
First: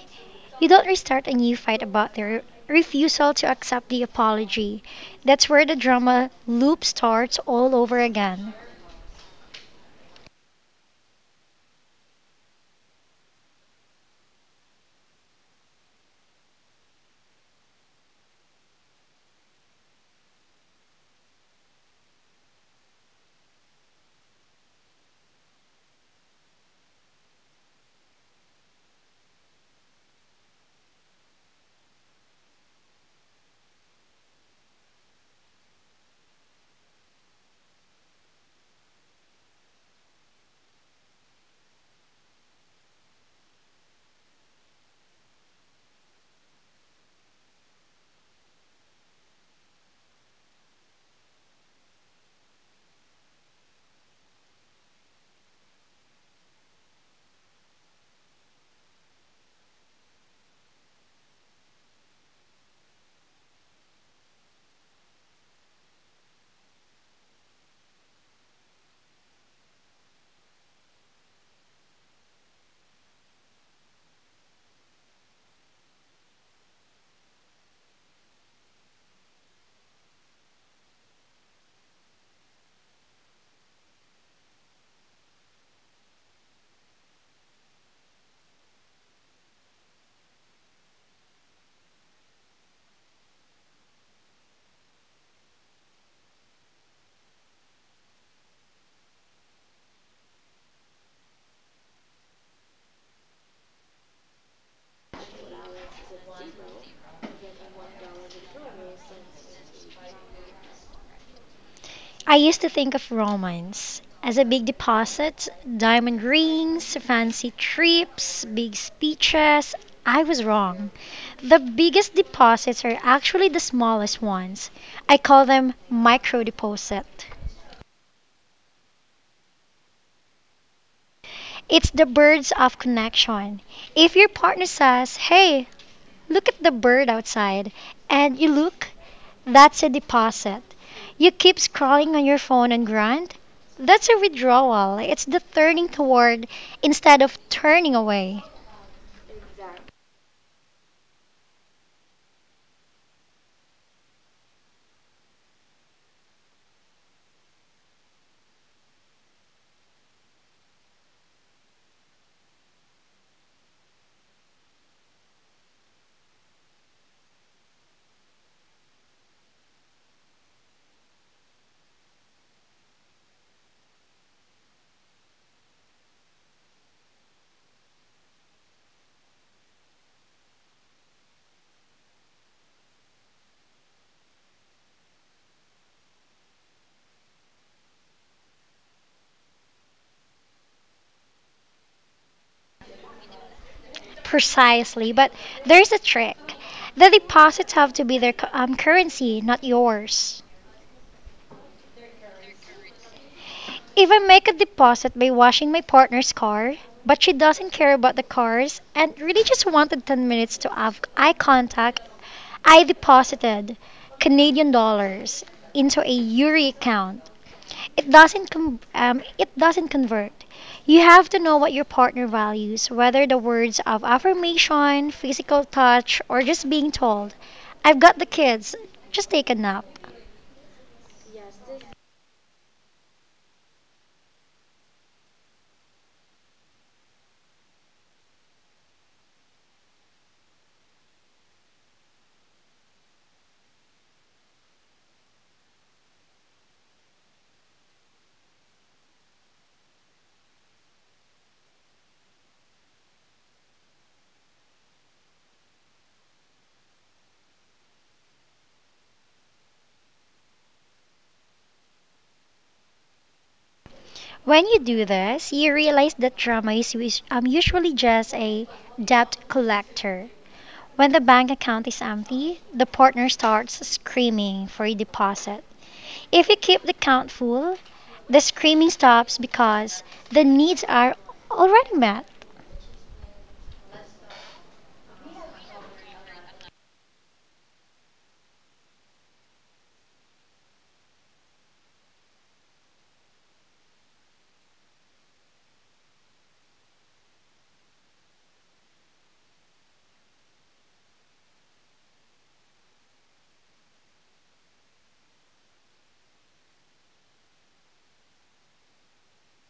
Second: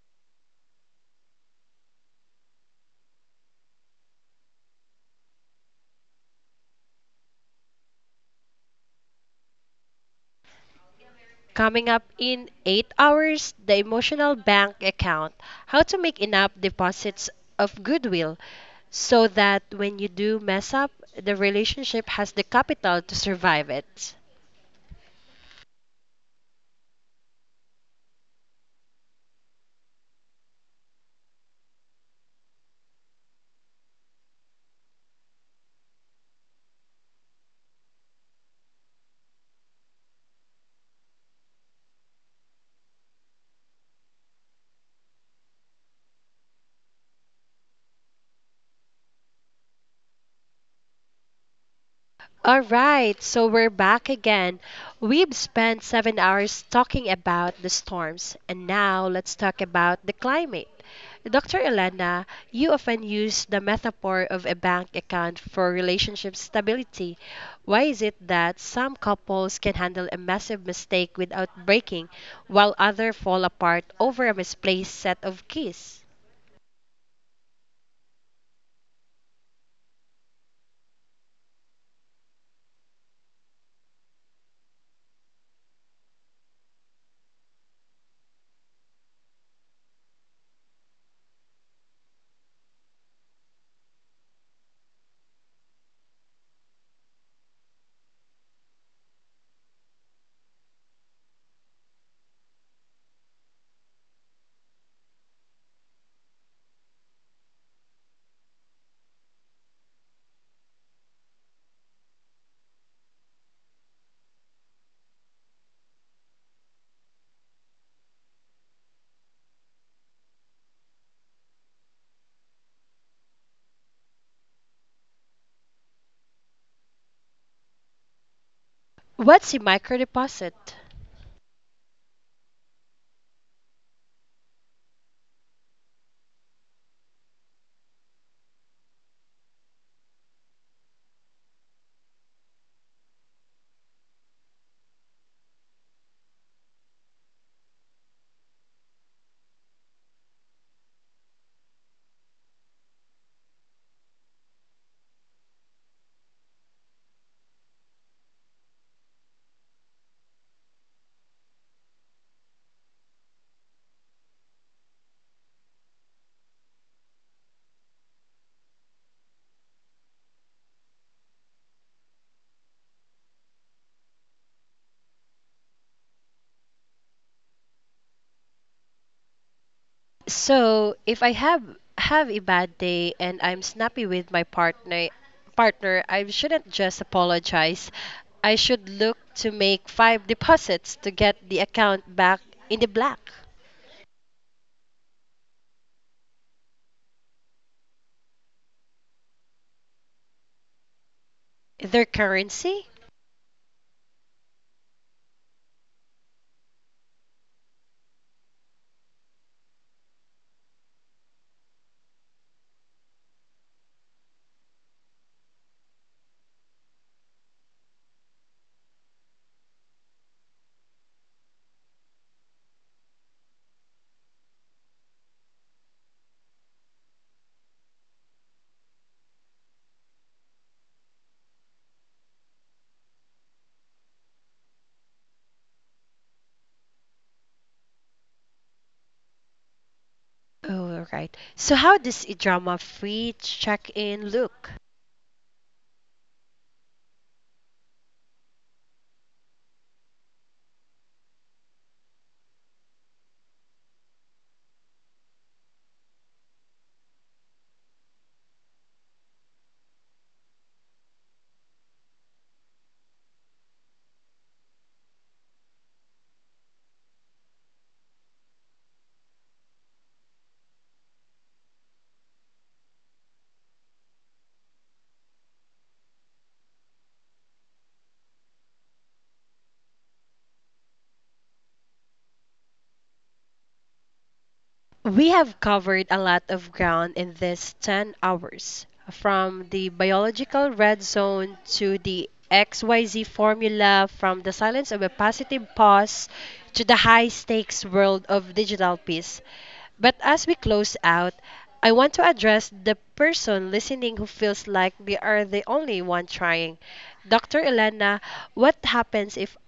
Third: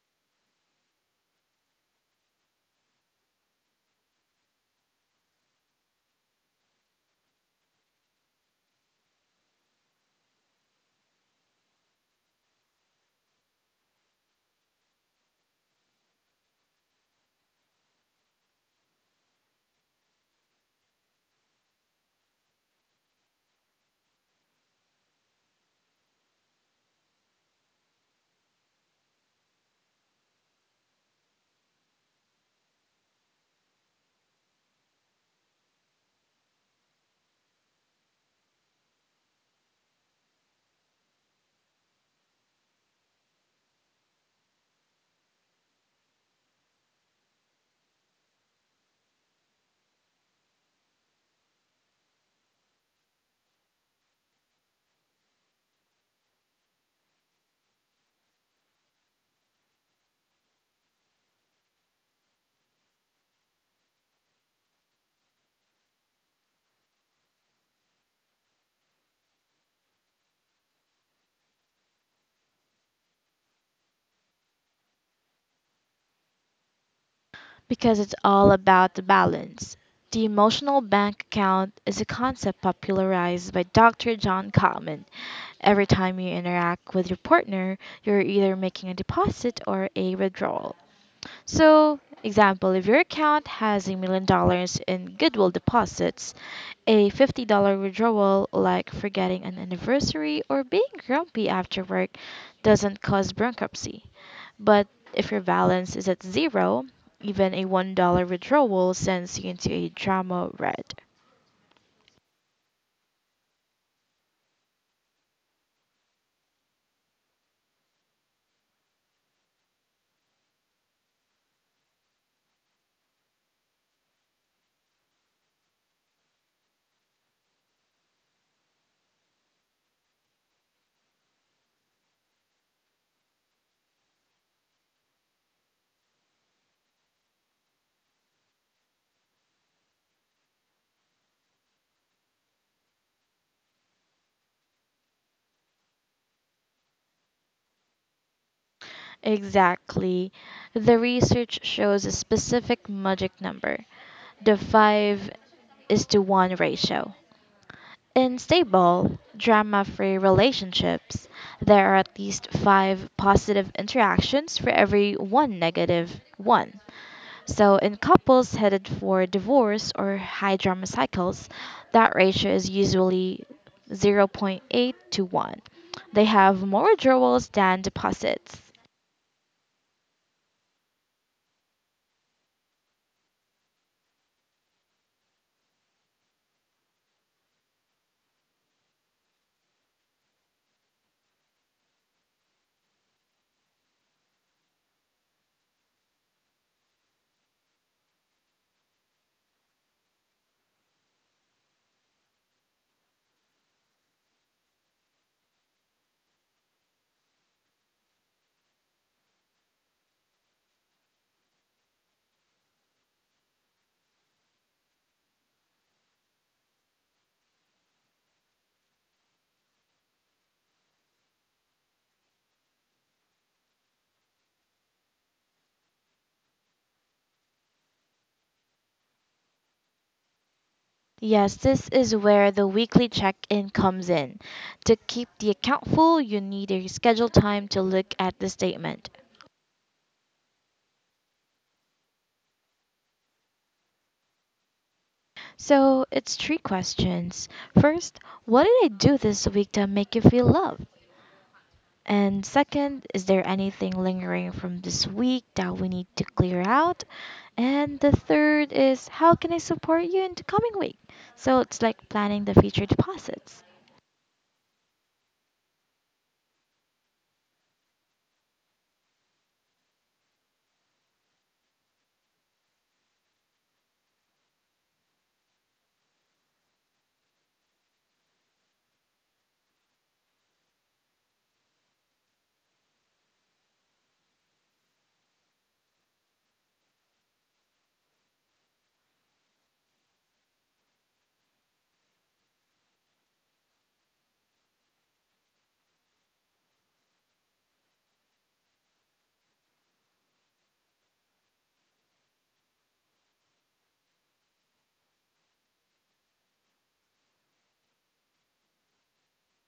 Speaker 3: You don't restart a new fight about their refusal to accept the apology. That's where the drama loop starts all over again.
Speaker 1: Coming up in 8 hours, the emotional bank account. How to make enough deposits of goodwill so that when you do mess up, the relationship has the capital to survive it. All right, so we're back again. We've spent 7 hours talking about the storms, and now let's talk about the climate. Dr. Elena, you often use the metaphor of a bank account for relationship stability. Why is it that some couples can handle a massive mistake without breaking, while others fall apart over a misplaced set of keys?
Speaker 2: Because it's all about the balance. The emotional bank account is a concept popularized by Dr. John Gottman. Every time you interact with your partner, you're either making a deposit or a withdrawal. So, example, if your account has $1 million in goodwill deposits, a $50 withdrawal, like forgetting an anniversary or being grumpy after work, doesn't cause bankruptcy. But if your balance is at zero, even a $1 withdrawal sends you into a drama red.
Speaker 3: I used to think of romance as a big deposit, diamond rings, fancy trips, big speeches. I was wrong. The biggest deposits are actually the smallest ones. I call them micro deposit.
Speaker 1: What's a microdeposit?
Speaker 3: It's the birds of connection. If your partner says, "Hey, look at the bird outside," and you look, that's a deposit. You keep scrolling on your phone and grunt, that's a withdrawal. It's the turning toward instead of turning away.
Speaker 2: Exactly. The research shows a specific magic number: the 5 is to 1 ratio. In stable, drama free relationships, there are at least five positive interactions for every one negative one. So, in couples headed for divorce or high drama cycles, that ratio is usually 0. 0.8 to 1. They have more withdrawals than deposits.
Speaker 1: So if I have a bad day and I'm snappy with my partner, I shouldn't just apologize. I should look to make five deposits to get the account back in the black.
Speaker 3: Precisely, but there's a trick. The deposits have to be their currency, not yours.
Speaker 1: Their currency?
Speaker 3: If I make a deposit by washing my partner's car, but she doesn't care about the cars and really just wanted 10 minutes to have eye contact, I deposited Canadian dollars into a Yuri account. It doesn't convert. You have to know what your partner values, whether the words of affirmation, physical touch, or just being told, I've got the kids, just take a nap.
Speaker 2: Yes, this is where the weekly check in comes in. To keep the account full, you need a scheduled time to look at the statement.
Speaker 1: Oh, all right. So how does a drama-free check-in look?
Speaker 2: So it's three questions. First, what did I do this week to make you feel loved? And second, is there anything lingering from this week that we need to clear out? And the third is, how can I support you in the coming week? So it's like planning the future deposits.
Speaker 3: When you do this, you realize that drama is usually just a debt collector. When the bank account is empty, the partner starts screaming for a deposit. If you keep the account full, the screaming stops because the needs are already met.
Speaker 1: We have covered a lot of ground in these 10 hours, from the biological red zone to the XYZ formula, from the silence of a positive pause to the high stakes world of digital peace. But as we close out, I want to address the person listening who feels like they are the only one trying. Dr. Elena, what happens if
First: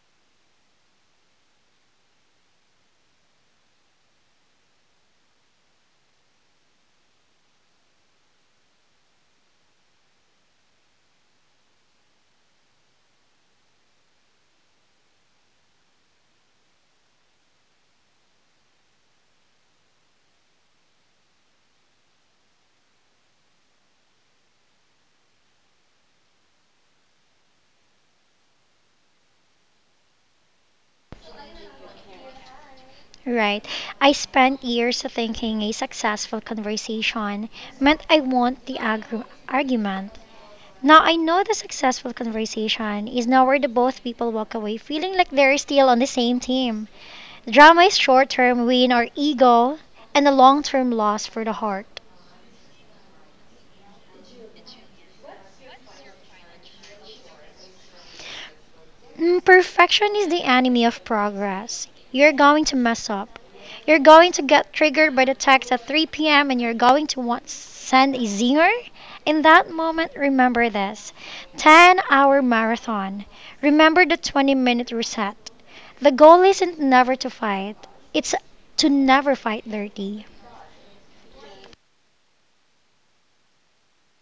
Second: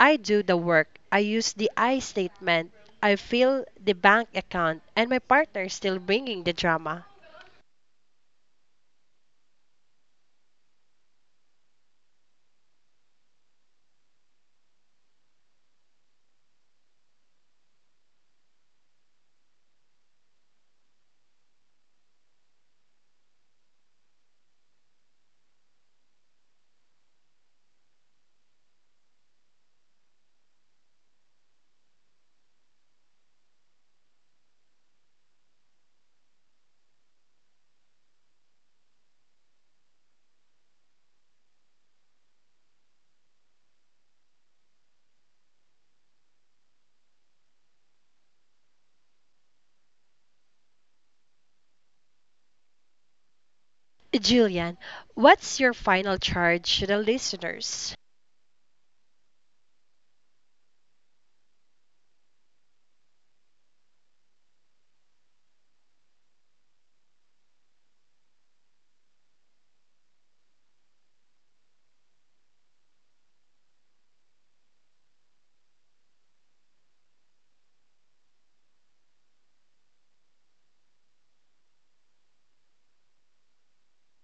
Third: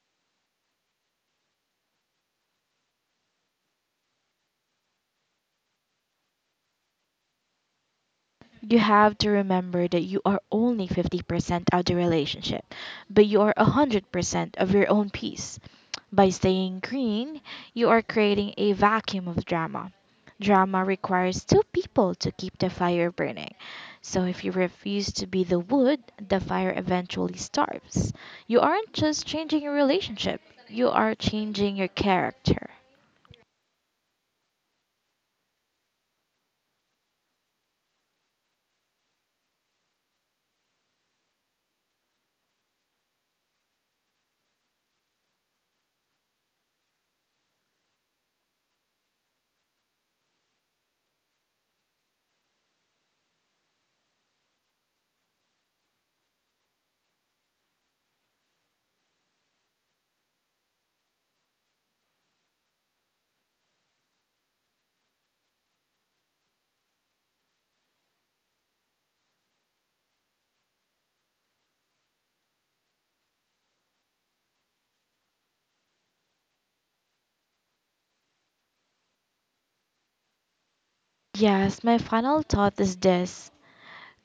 Speaker 1: I do the work? I use the I statement. I fill the bank account, and my partner is still bringing the drama.
Speaker 2: You have to remember that you are only 50% of the relationship, but you are 100% of your own peace. By staying green, you are creating a vacuum of drama. Drama requires two people to keep the fire burning. So if you refuse to be the wood, the fire eventually starves. You aren't just changing your relationship, you are changing your character.
Speaker 3: Right. I spent years thinking a successful conversation meant I won the argument. Now, I know the successful conversation is now where the both people walk away feeling like they're still on the same team. Drama is short term win or ego, and a long term loss for the heart.
Speaker 1: Julian, what's your final charge to the listeners?
Speaker 3: Mm, perfection is the enemy of progress. You're going to mess up. You're going to get triggered by the text at 3 p.m. and you're going to want to send a zinger. In that moment, remember this 10-hour marathon. Remember the 20-minute reset. The goal isn't never to fight, it's to never fight dirty.
Speaker 2: Yes, my final thought is this:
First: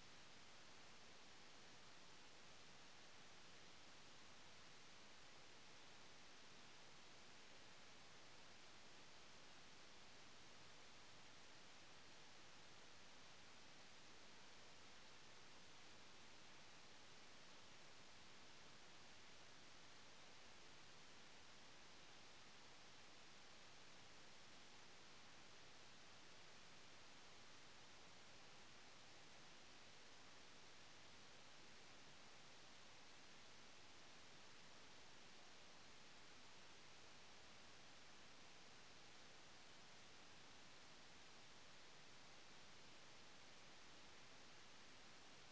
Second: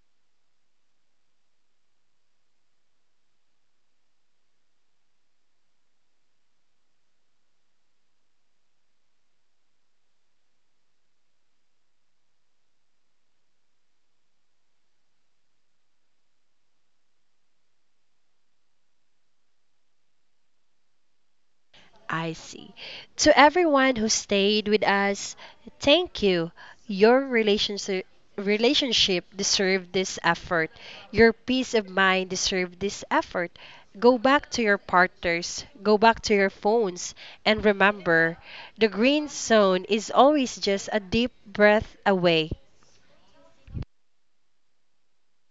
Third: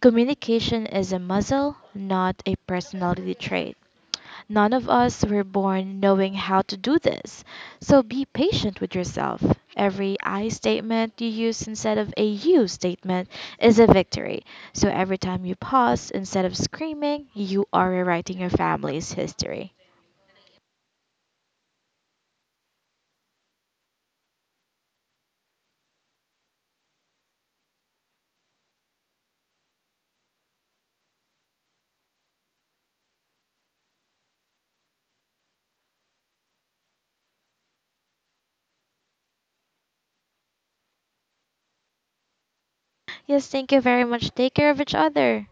Speaker 2: Communication is a muscle, not a personality trait. None of us were born knowing how to do this. So be patient with yourself. Every I statement you use instead of a you statement is a victory. So every time you pause instead of screaming, you are rewriting your family's history.
Speaker 1: I see. To everyone who stayed with us, thank you. Your relationship deserved this effort. Your peace of mind deserved this effort. Go back to your partners, go back to your phones, and remember the green zone is always just a deep breath away.
Speaker 2: Yes, thank you very much. Take care of each other.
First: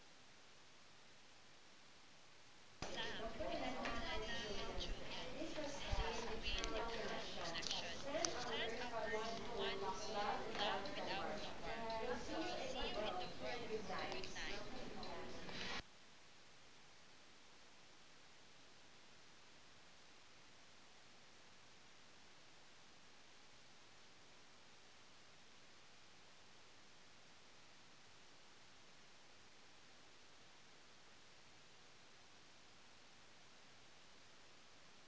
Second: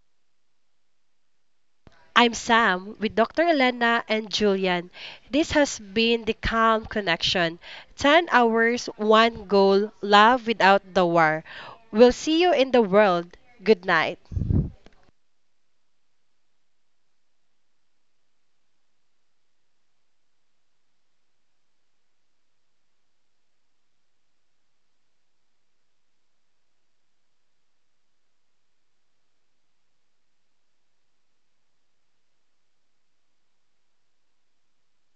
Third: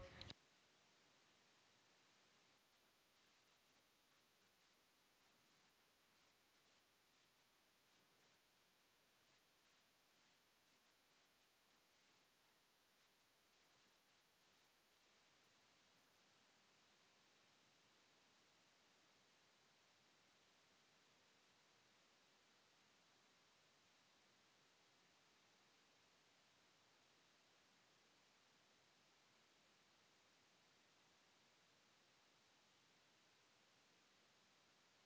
Speaker 1: I'm Sam with Dr. Elena and Julian. This has been The Calm Connection: 10 hours, one goal, love without the war. We'll see you in the world. Good night.